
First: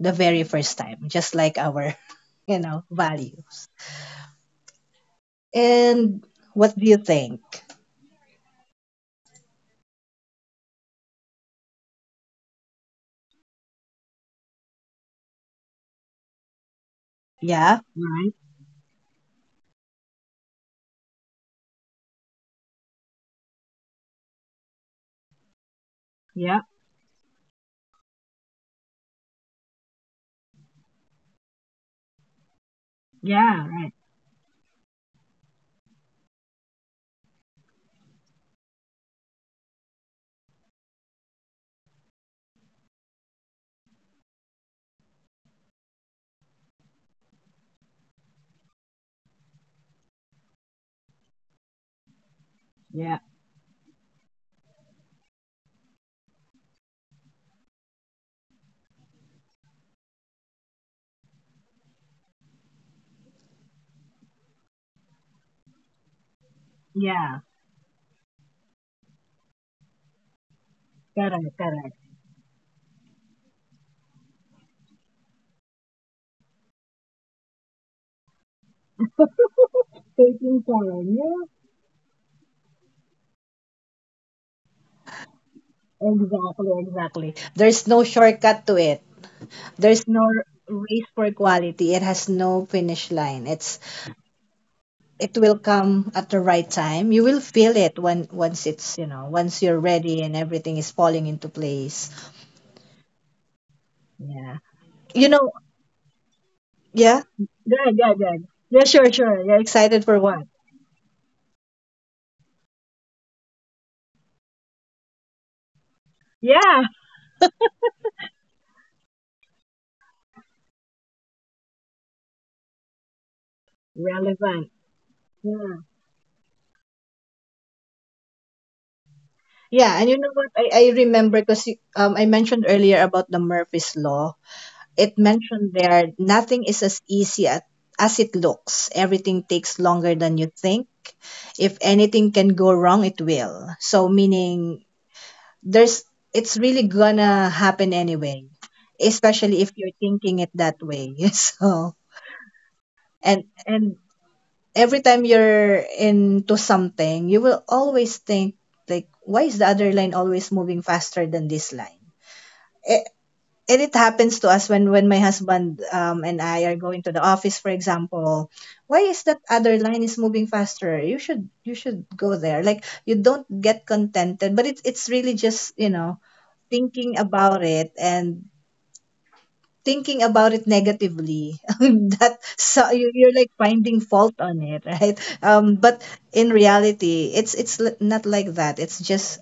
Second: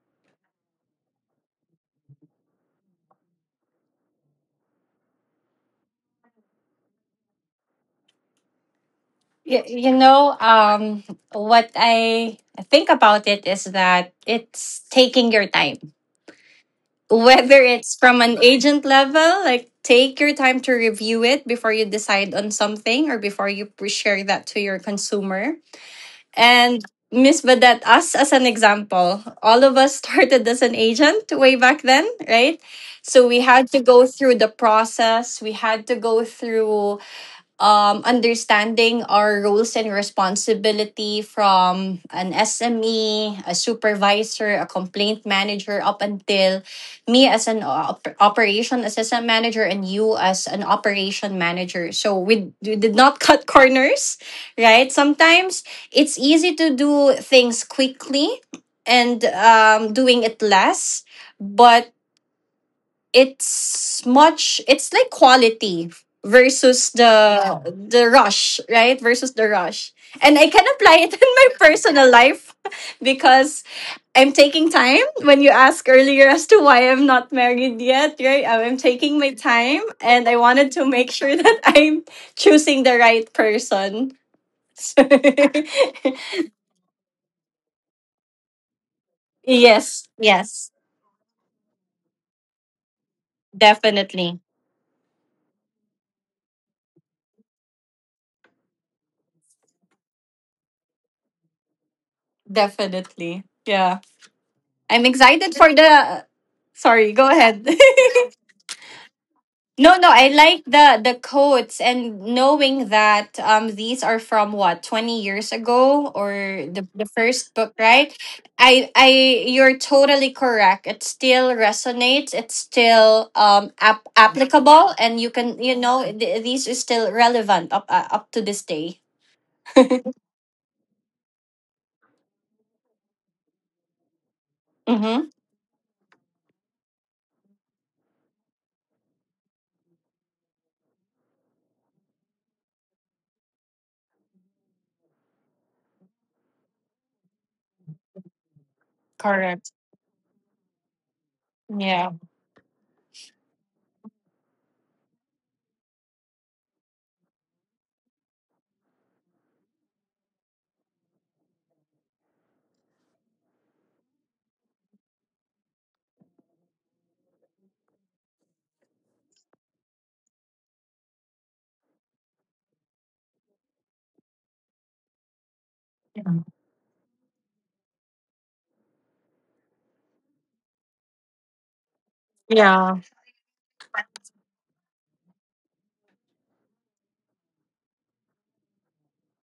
the very first time, just like our, you know, values. And what do you think?
you, you know um what i think about it is that it's taking your time, whether
Yeah,
it's from
right.
an agent level, like take your time to review it before you decide on something or before you pre- share that to your consumer.
Yeah,
And Miss Vedette, us as an example, all of us started as an agent way back then, right? So we
yeah,
had to
right.
go through the process. We had to go through um, understanding our roles and responsibility from an S M E, a supervisor, a complaint manager, up until me as an op- operation assistant manager and you as an operation manager. So we, we did
Yeah,
not cut corners, right? Sometimes it's easy to do things quickly and um, doing it less, but it's much it's like quality versus the
yeah.
yeah the rush, right? Versus the rush. And I can apply it in my
Correct, correct.
personal life. Because I'm taking time. When you asked earlier as to why I'm not married yet, right, I'm taking my time and I
Taking
wanted to make
time.
sure
Yeah.
that I'm choosing the right person.
Exactly, exactly. There's no shortcut to it.
Yes,
There's no
yes.
race for quality. It has no finish line. It's
Definitely.
it will come at the right time. You will feel it when once it's, you know, once you're ready and everything is falling into place.
Definitely, yeah.
Yeah.
I'm
You know,
excited for the. Sorry,
yeah.
go
Good,
ahead.
good, good. Yeah, sure, sure. You're
No,
excited
no,
for
I
what?
like the the quotes and knowing that um these are from what twenty years ago, or
Yeah.
the the first book, right? I I you're totally correct. It still resonates. It's still um ap-
Relevant.
applicable, and you can,
Yeah.
you know, th- these is still relevant up uh, up to this day.
Yeah, and you know what? I, I remember because um I mentioned earlier about the Murphy's Law. It
Mm-hmm.
mentioned there nothing is as easy at, as it looks. Everything takes longer than you think. If anything can go wrong, it will. So meaning there's it's really gonna happen anyway, especially
Correct.
if you're thinking it that way. So
Yeah.
and and every time you're into something, you will always think, like, why is the other line always moving faster than this line? E- and it happens to us when when my husband um, and I are going to the office, for example. Why is that other line is moving faster? You should, you should go there. Like, you don't get contented, but it's it's really just, you know, thinking about it, and thinking about it negatively. That so
Yeah.
you, you're like finding fault on it, right? Um, but in reality, it's it's l- not like that. It's just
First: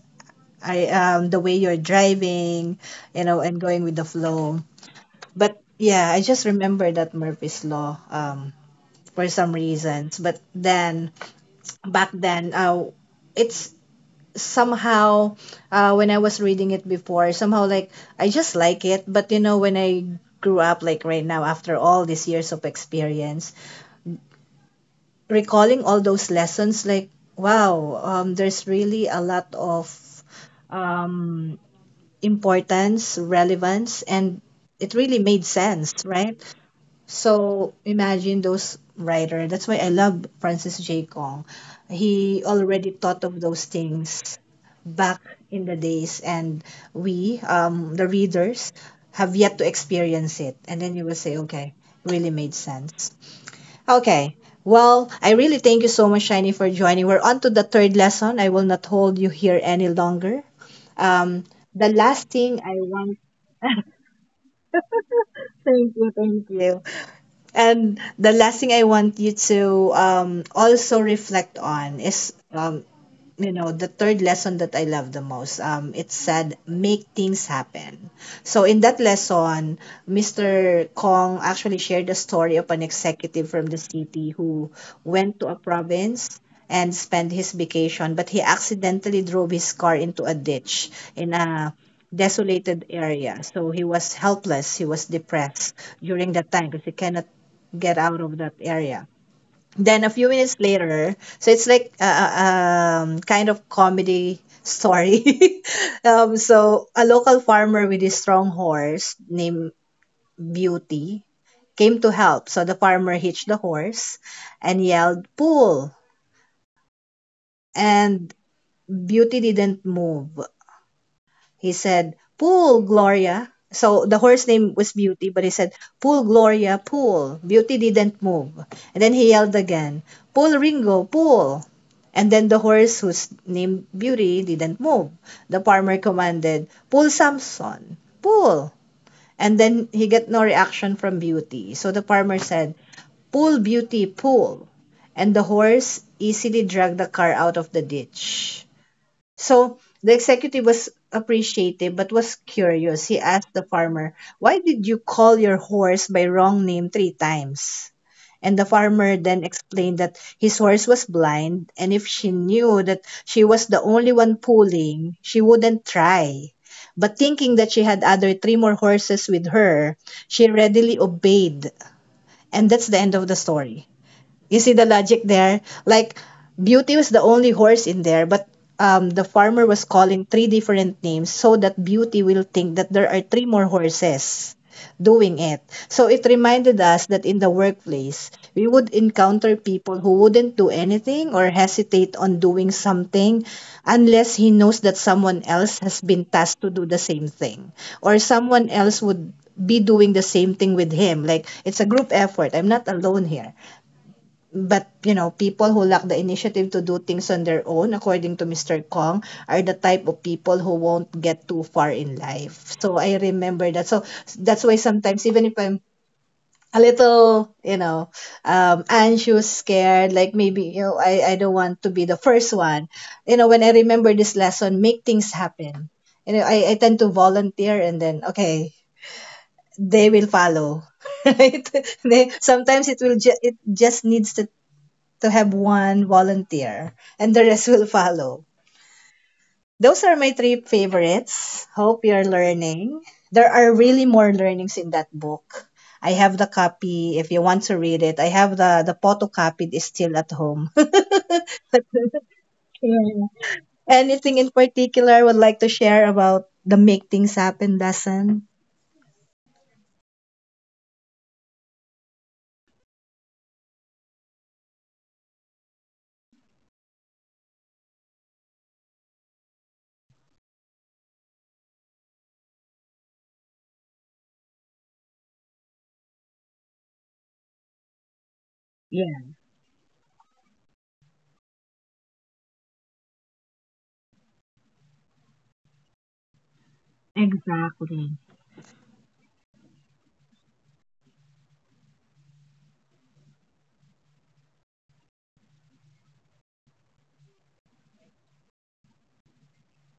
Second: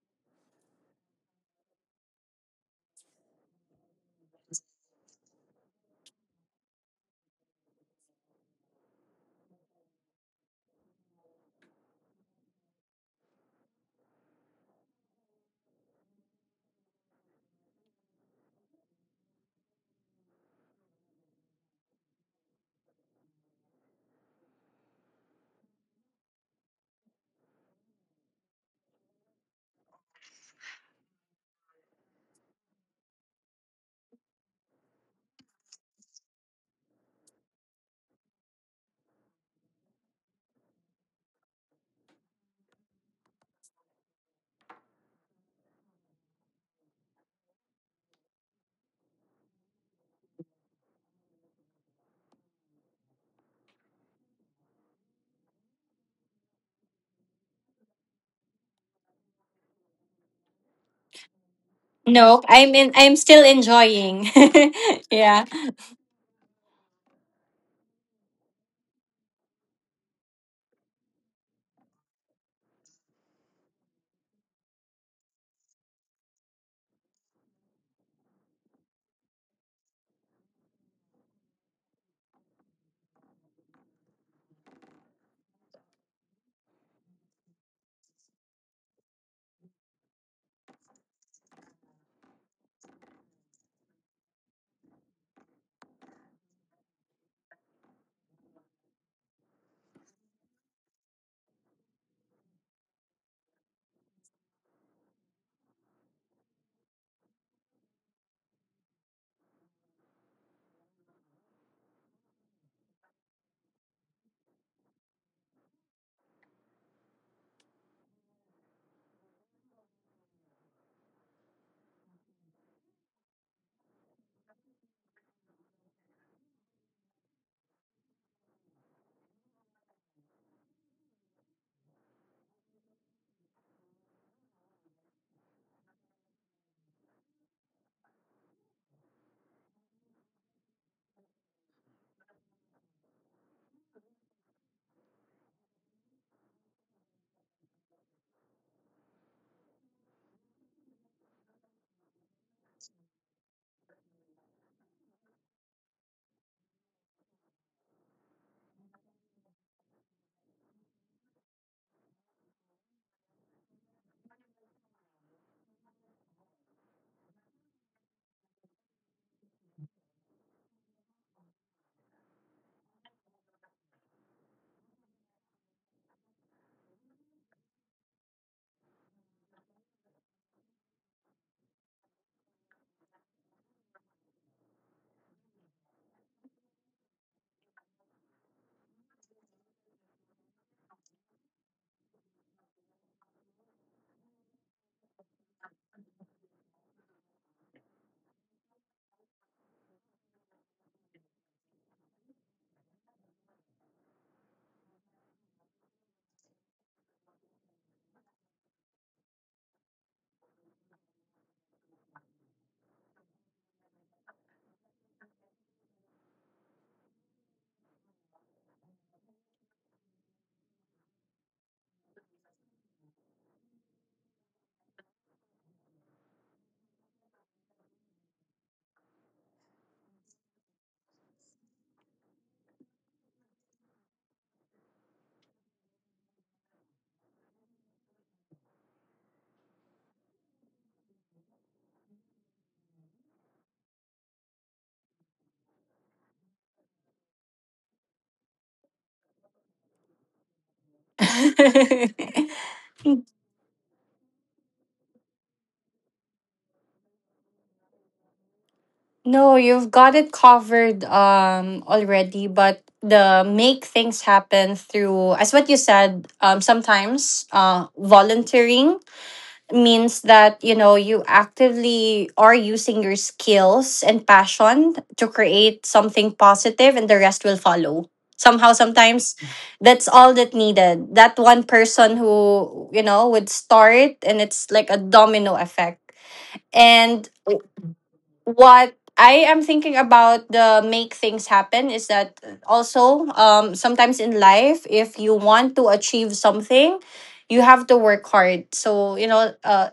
I um the way you're driving, you know, and going with the flow. But yeah, I just remember that Murphy's Law um, for some reasons. But then, back then, uh, it's somehow, uh, when I was reading it before, somehow, like, I just like it. But you know, when I grew up, like right now, after all these years of experience, recalling all those lessons, like, wow, um, there's really a lot of um, importance, relevance, and it really made sense, right? So imagine those writer. That's why I love Francis J. Kong. He already thought of those things back in the days, and we, um, the readers, have yet to experience it. And then you will say, okay, really made sense. Okay. Well, I really thank you so much, Shiny, for joining. We're on to the third lesson. I will not hold you here any longer. Um, the last
No,
thing
I'm
I
in. I'm
want.
still enjoying. Yeah.
Thank you, thank you. And the last thing I want you to um, also reflect on is, um, you know, the third lesson that I love the most. Um, it said, make things happen. So in that lesson, mister Kong actually shared the story of an executive from the city who went to a province and spent his vacation, but he accidentally drove his car into a ditch in a desolated area. So he was helpless. He was depressed during that time because he cannot get out of that area. Then a few minutes later, so it's like a, a- um, kind of comedy story. Um, so a local farmer with his strong horse named Beauty came to help. So the farmer hitched the horse and yelled, "Pull!" And Beauty didn't move. He said, "Pool, Gloria." So the horse name was Beauty, but he said, "Pool, Gloria, pool." Beauty didn't move. And then he yelled again, "Pool, Ringo, pool." And then the horse whose name Beauty didn't move. The farmer commanded, "Pull Samson, pull." And then he got no reaction from Beauty. So the farmer said, "Pull Beauty, pull." And the horse easily dragged the car out of the ditch. So the executive was appreciative but was curious. He asked the farmer, "Why did you call your horse by wrong name three times?" And the farmer then explained that his horse was blind, and if she knew that she was the only one pulling, she wouldn't try. But thinking that she had other three more horses with her, she readily obeyed. And that's the end of the story. You see the logic there? Like, Beauty was the only horse in there, but um, the farmer was calling three different names so that Beauty will think that there are three more horses doing it. So it reminded us that in the workplace, we would encounter people who wouldn't do anything or hesitate on doing something unless he knows that someone else has been tasked to do the same thing or someone else would be doing the same thing with him. Like, it's a group effort. I'm not alone here. But, you know, people who lack the initiative to do things on their own, according to mister Kong, are the type of people who won't get too far in life. So I remember that. So that's why sometimes, even if I'm a little, you know, um, anxious, scared, like maybe, you know, I, I don't want to be the first one. You know, when I remember this lesson, make things happen. You know, I, I tend to volunteer, and then, okay, they will follow. Right, they, sometimes it will ju- it just needs to to have one volunteer and the rest will follow. Those are my three favorites. Hope you're learning. There are really more learnings in that book. I have the copy if you want to read it. I have the the photocopied is still at home. Yeah. Anything in particular I would like to share about the make things happen lesson?
No, you've got it covered um already, but the make things happen through, as what you said, um sometimes uh volunteering means that, you know, you actively are using your skills and passion to create something positive, and the rest will follow. Somehow
Yeah,
sometimes that's all that needed. That one person who, you know, would start, and it's like a domino effect. And
exactly.
what I am thinking about the make things happen is that also, um sometimes in life, if you want to achieve something, you have to work hard. So, you know, a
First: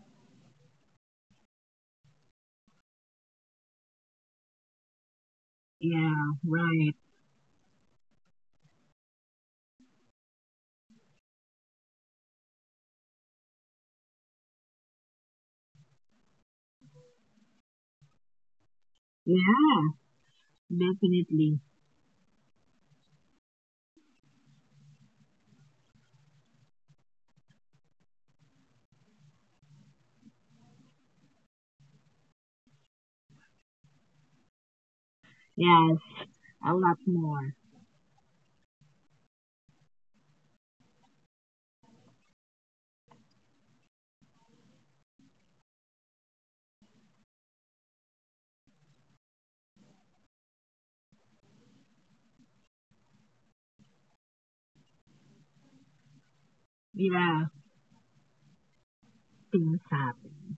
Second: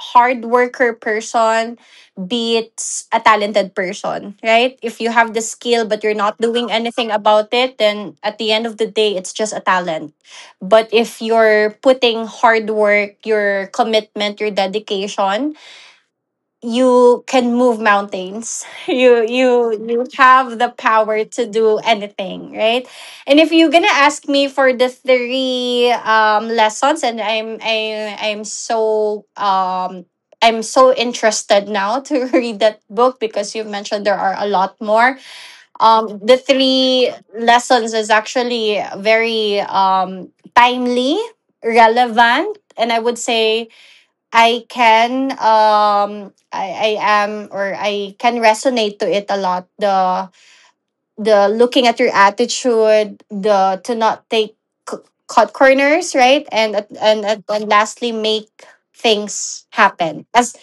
hard worker person beats a talented person, right? If you have the skill but you're
Yeah,
not doing
right.
anything about it, then at the end of the day, it's just a talent. But if you're putting hard work, your commitment, your dedication, you can move mountains. you you
Yeah,
you have the power to
definitely.
do anything, right? And if you're gonna ask me for the three um lessons, and i'm i i'm so um I'm so interested now to read that book, because you mentioned there are a lot more.
Yes,
Um the
a lot
three
more.
lessons is actually very um timely, relevant, and I would say I can um I, I am, or I can resonate to it a lot. The the looking at your attitude, the to not take c- cut corners, right? And at- and at-
Yeah,
and lastly, make things
things
happen.
happen.
As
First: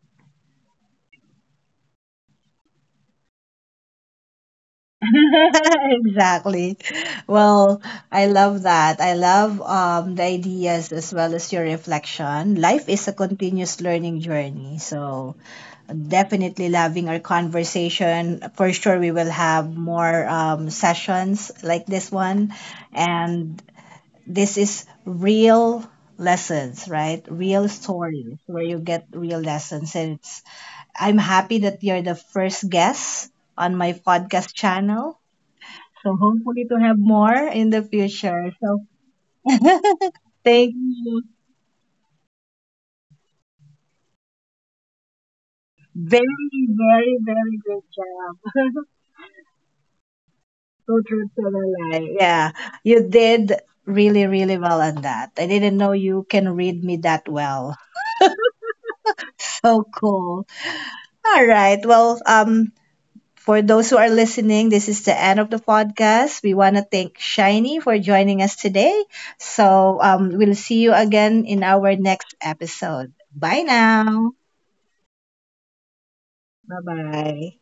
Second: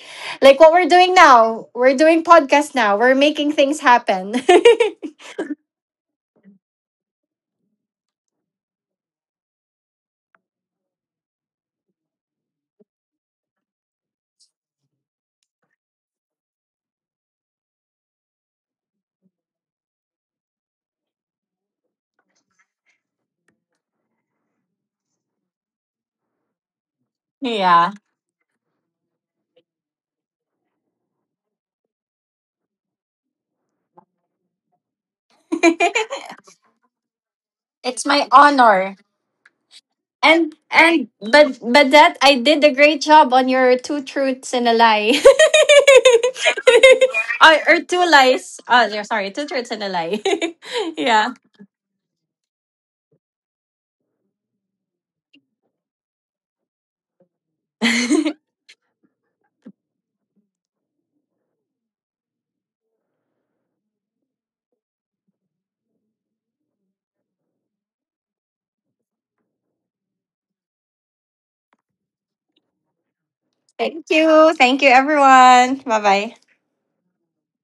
like what we're doing now, we're doing podcast now. We're making things happen.
Exactly. Well, I love that. I love um, the ideas as well as your reflection. Life is a continuous learning journey. So, definitely loving our conversation. For sure, we will have more um, sessions like this one. And this is real lessons, right? Real
Yeah.
stories where you get real lessons. And it's, I'm happy that you're the first guest on my podcast channel, so hopefully to have more in the
It's my
future. So
honor. And
thank
and
you.
but but that I did a great job on your two truths and a lie.
Very, very,
or,
very
or
good
two lies.
job.
Oh, yeah, sorry, two truths and a lie.
So truth
Yeah.
to the lie. Yeah. You did really, really well on that. I didn't know you can read me that well. So cool. All right. Well, um, for those who are listening, this is the end of the podcast. We want to thank Shiny for joining us today. So um, we'll see you again in our next episode. Bye
Thank
now.
you. Thank you everyone. Bye-bye.
Bye bye.